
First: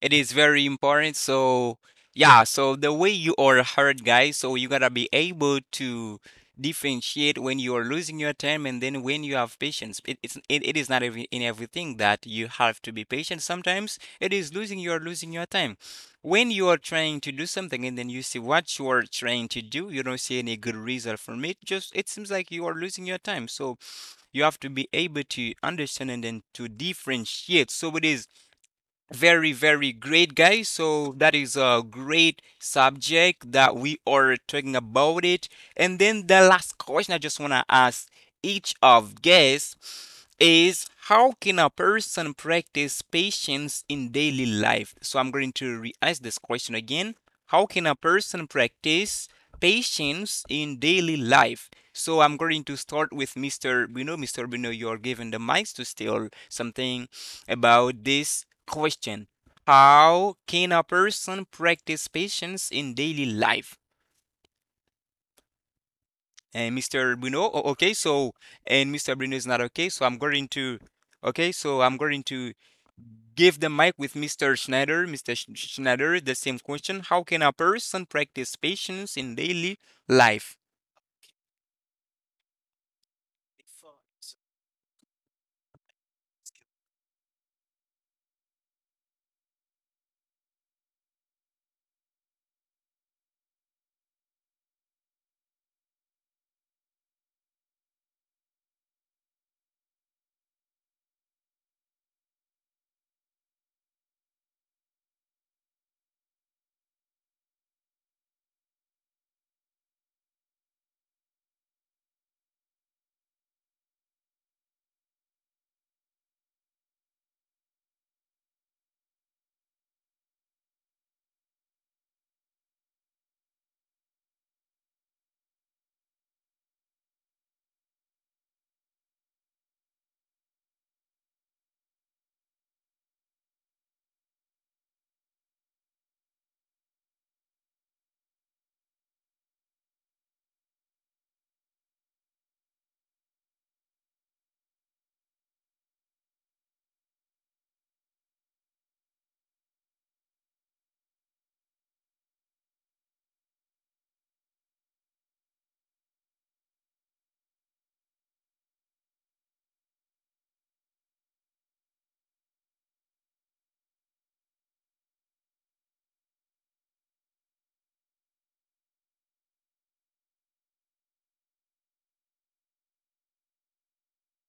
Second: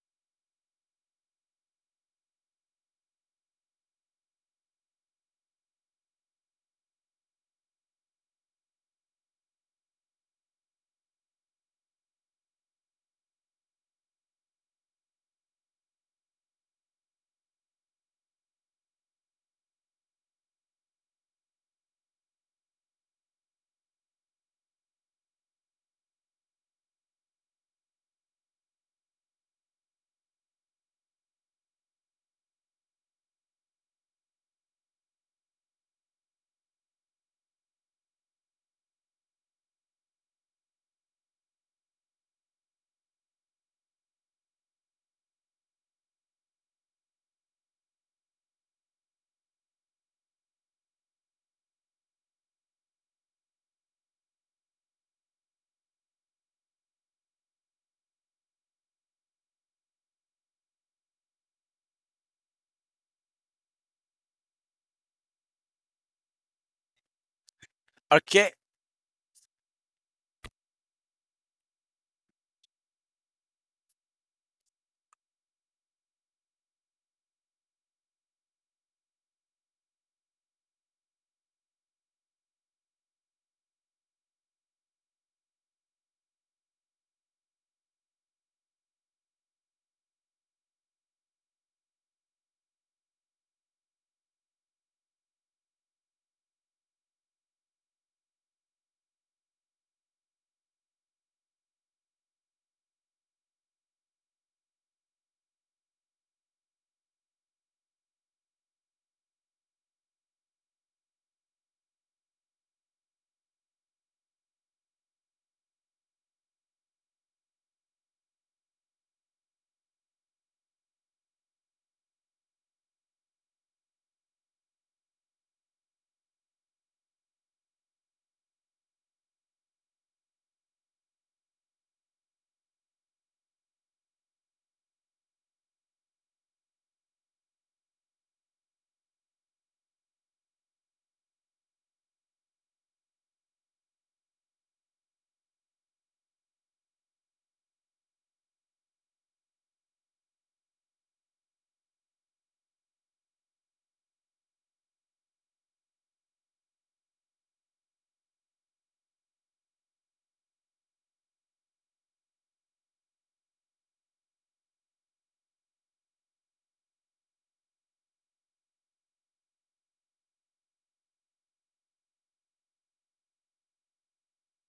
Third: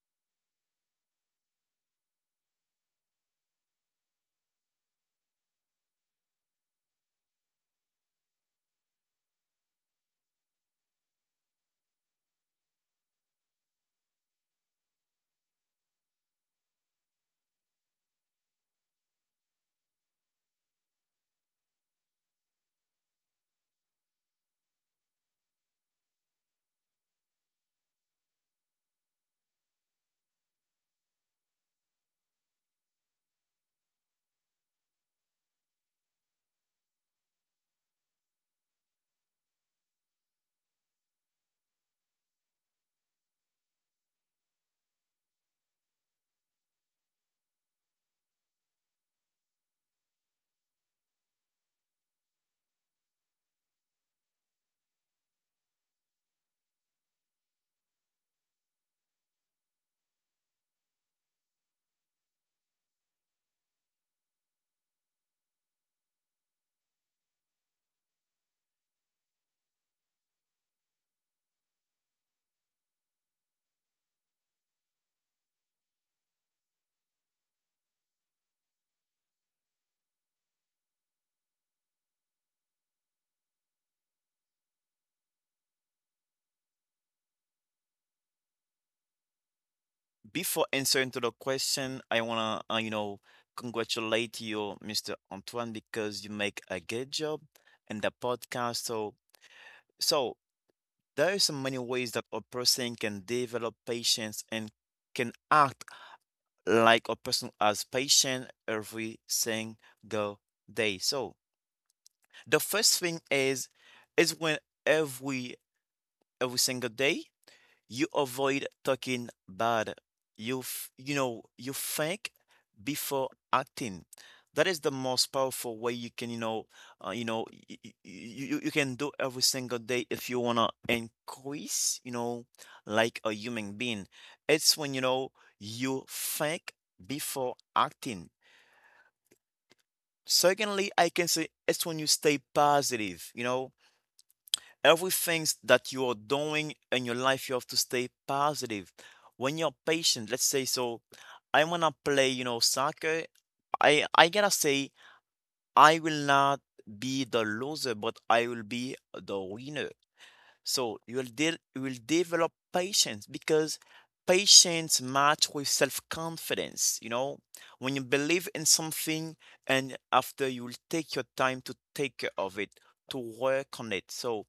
it is very important. So, yeah, so the way you are hurt, guys, so you gotta be able to differentiate when you are losing your time and then when you have patience. It is not in everything that you have to be patient. Sometimes it is losing your time. When you are trying to do something and then you see what you are trying to do, you don't see any good result from it, just it seems like you are losing your time. So you have to be able to understand and then to differentiate. So it is very, very great, guys. So that is a great subject that we are talking about it. And then the last question I just want to ask each of guests is how can a person practice patience in daily life? So I'm going to re ask this question again. How can a person practice patience in daily life? So I'm going to start with Mr. Bruno. Mr. Bruno, you're given the mics to tell something about this question. How can a person practice patience in daily life? And Mr. Bruno, okay, so, Okay, and Mr. Bruno is not okay, so I'm going to, okay, so I'm going to give the mic with Mr. Schneider. Mr. Schneider, the same question. How can a person practice patience in daily life? Before answering to the question, I wanna you know, congratulate you, Mr. Antoine, because you make a good job in the podcast. So so there are so many ways that a person can develop patience and can act like a person as patient every single day. So the first thing is when every every single day you avoid talking bad. You know, you think before acting. That is the most powerful way you can, you know, you can do every single day if you wanna increase, you know, like a human being. It's when, you know, you think before acting. Secondly, I can say it's when you stay positive, you know, everything that you are doing in your life, you have to stay positive. When you're patient, let's say, so I wanna play, you know, soccer. I gotta say, I will not be the loser, but I will be the winner. So you will develop patience because patience match with self-confidence. You know, when you believe in something, and after you will take your time to take care of it, to work on it. So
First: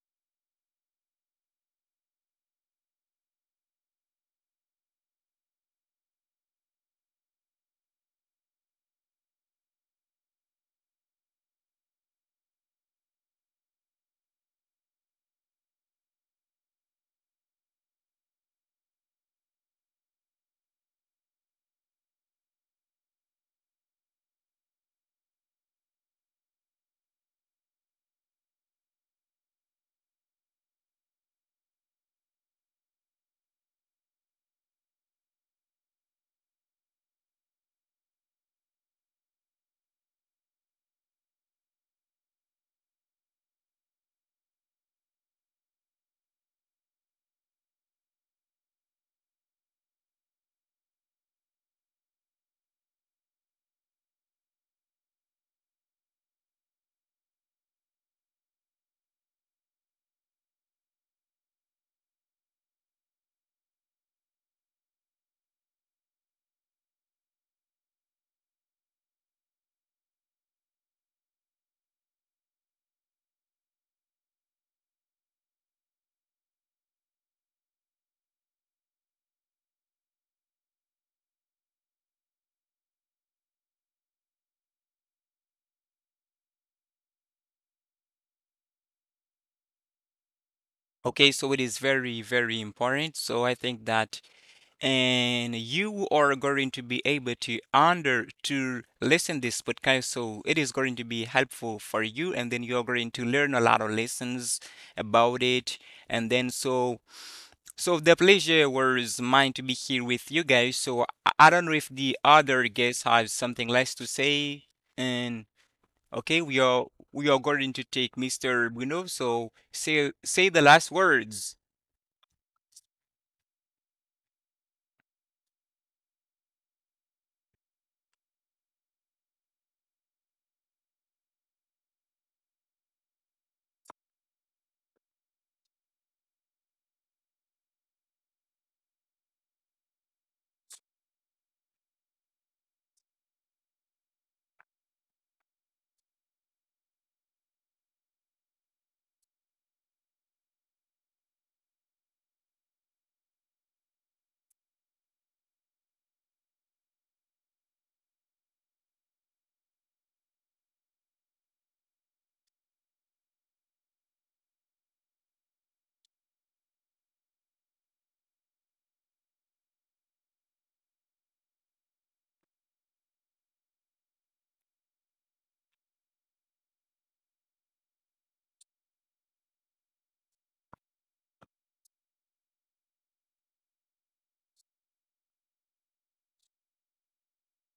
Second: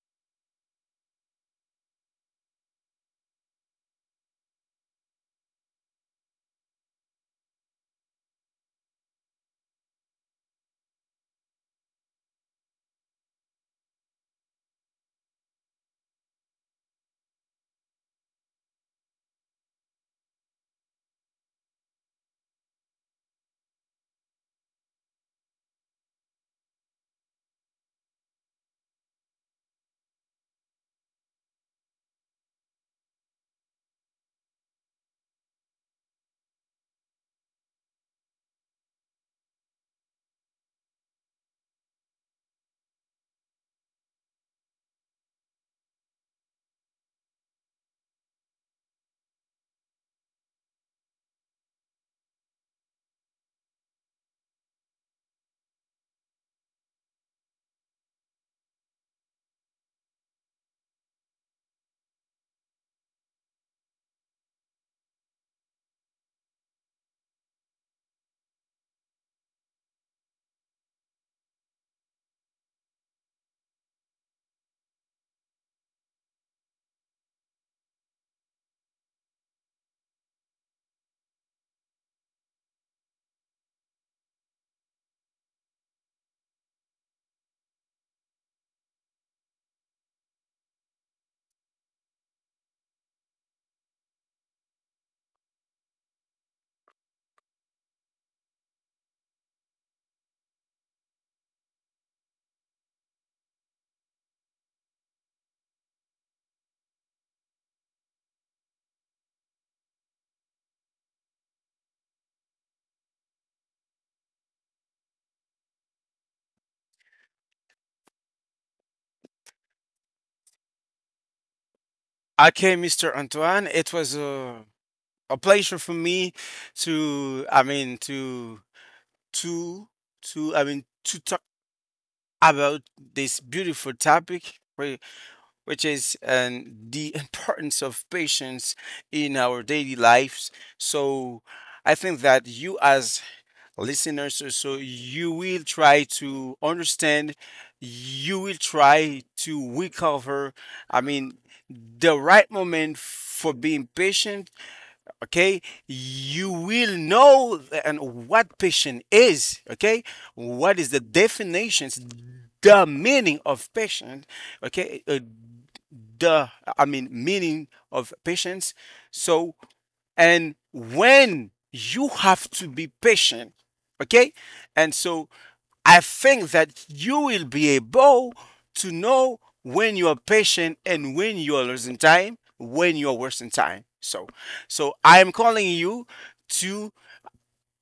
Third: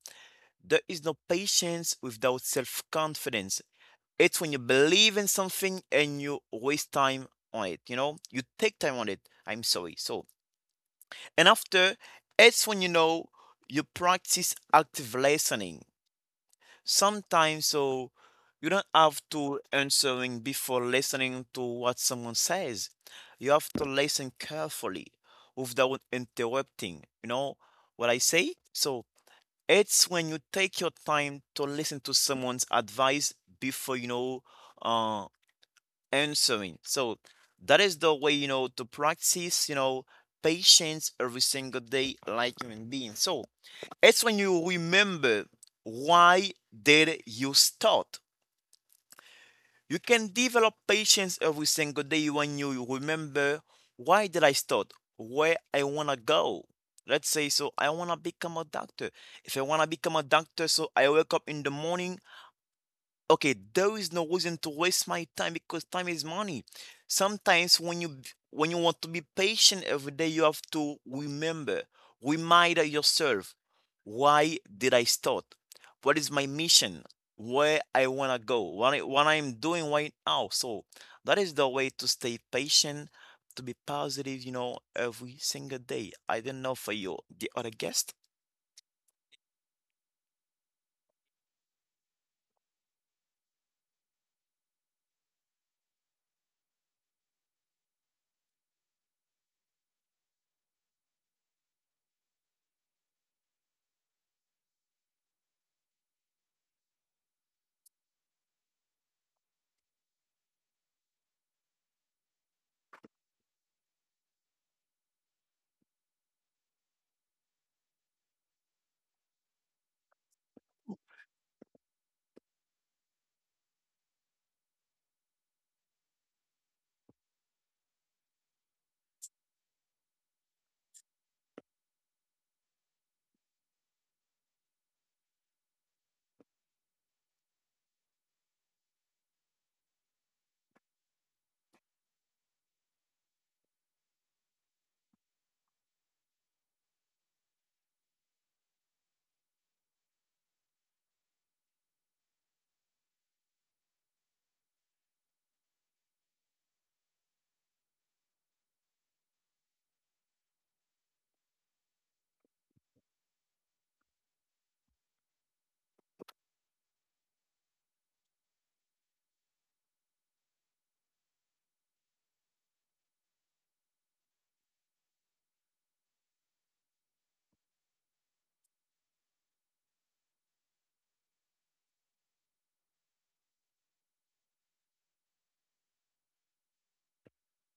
there is no patience without self confidence. It's when you believe in something and you waste time on it, you know? You take time on it. I'm sorry. So, and after, it's when you know you practice active listening. Sometimes, so you don't have to answering before listening to what someone says. You have to listen carefully without interrupting. You know what I say? So, it's when you take your time to listen to someone's advice before, you know, uh, answering. So that is the way, you know, to practice, you know, patience every single day like human beings. So it's when you remember, why did you start? You can develop patience every single day when you remember, why did I start? Where I wanna go. Let's say so I wanna become a doctor. If I wanna become a doctor, so I wake up in the morning. Okay, there is no reason to waste my time because time is money. Sometimes when you, when you want to be patient every day, you have to remember, remind yourself, why did I start? What is my mission? Where I wanna go? What I, what I'm doing right now. So that is the way to stay patient, to be positive. You know, every single day. I don't know for you, the other guest. Okay, so it is very, very important. So I think that, and you are going to be able to under to listen this podcast. So it is going to be helpful for you, and then you're going to learn a lot of lessons about it. And then so the pleasure was mine to be here with you guys. So I don't know if the other guests have something less to say. And okay, we are going to take Mr. Bruno. So say the last words, okay, Mr. Antoine, it was a pleasure for me to, I mean, to, to, I mean, to talk about this beautiful topic, which is the importance of patience in our daily lives. So I think that you, as listeners, so you will try to understand, you will try to recover, I mean, the right moment for being patient. Okay, you will know and what passion is. Okay, what is the definitions, the meaning of passion? Okay, the, I mean, meaning of patience. So and when you have to be patient. Okay, and so I think that you will be able to know when you are patient and when you are losing time, when you are wasting time. So, so I am calling you to,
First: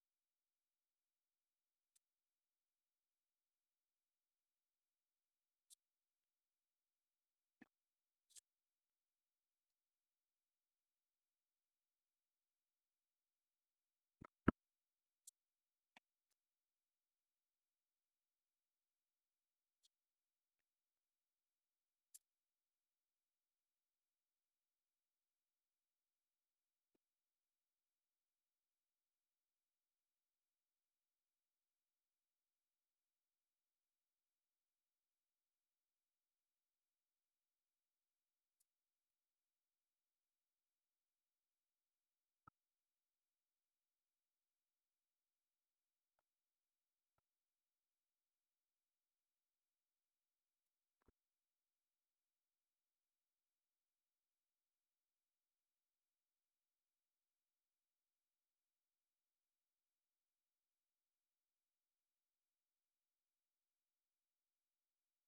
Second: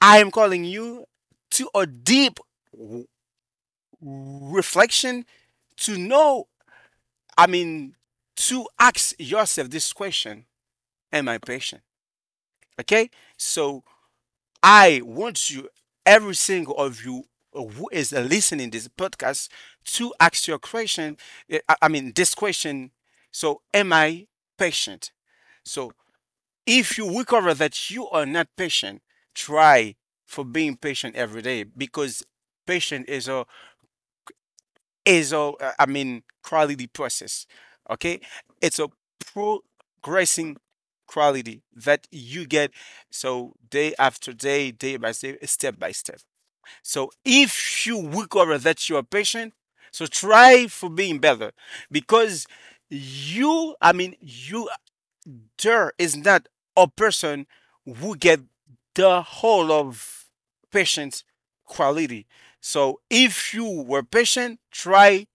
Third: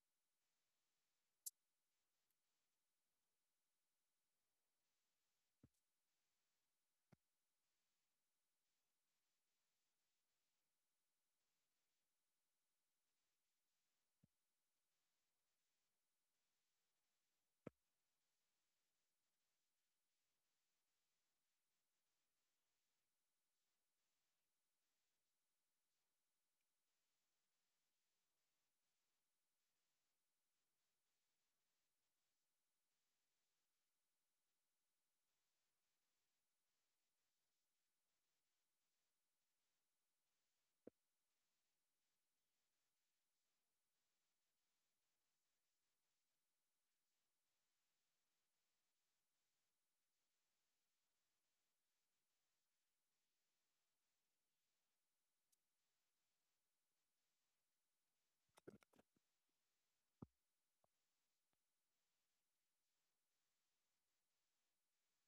I am calling you to a deep w- reflection to know, I mean, to ask yourself this question: am I patient? Okay. So, I want you, every single of you who is listening this podcast, to ask your question. I mean, this question. So, am I patient? So, if you recover that you are not patient, try for being patient every day because patient is a is a, I mean, quality process. Okay, it's a progressing quality that you get so day after day, day by day, step by step. So if you recover that you are patient, so try for being better because you, I mean, you there is not a person who get the whole of patient's quality. So if you were patient, try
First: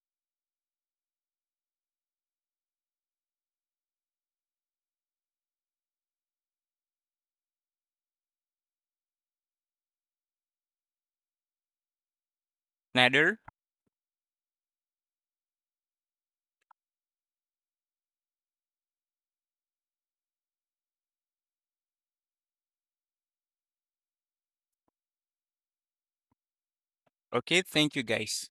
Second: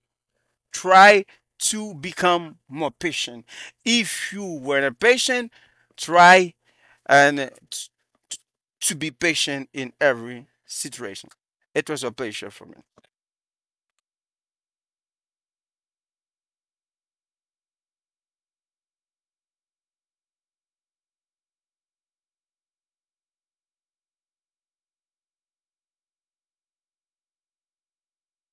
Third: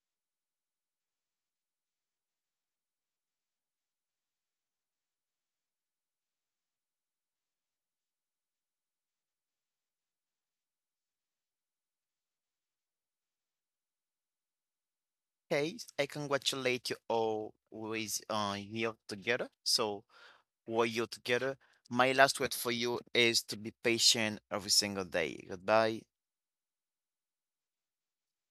try to become more patient. If you were not patient, try and t- to be patient in every situation. It was a pleasure for me. Nader. Okay, I congratulate you all with here together. So were you together. My last word for you is to be patient every single day. Goodbye. Okay, thank you guys.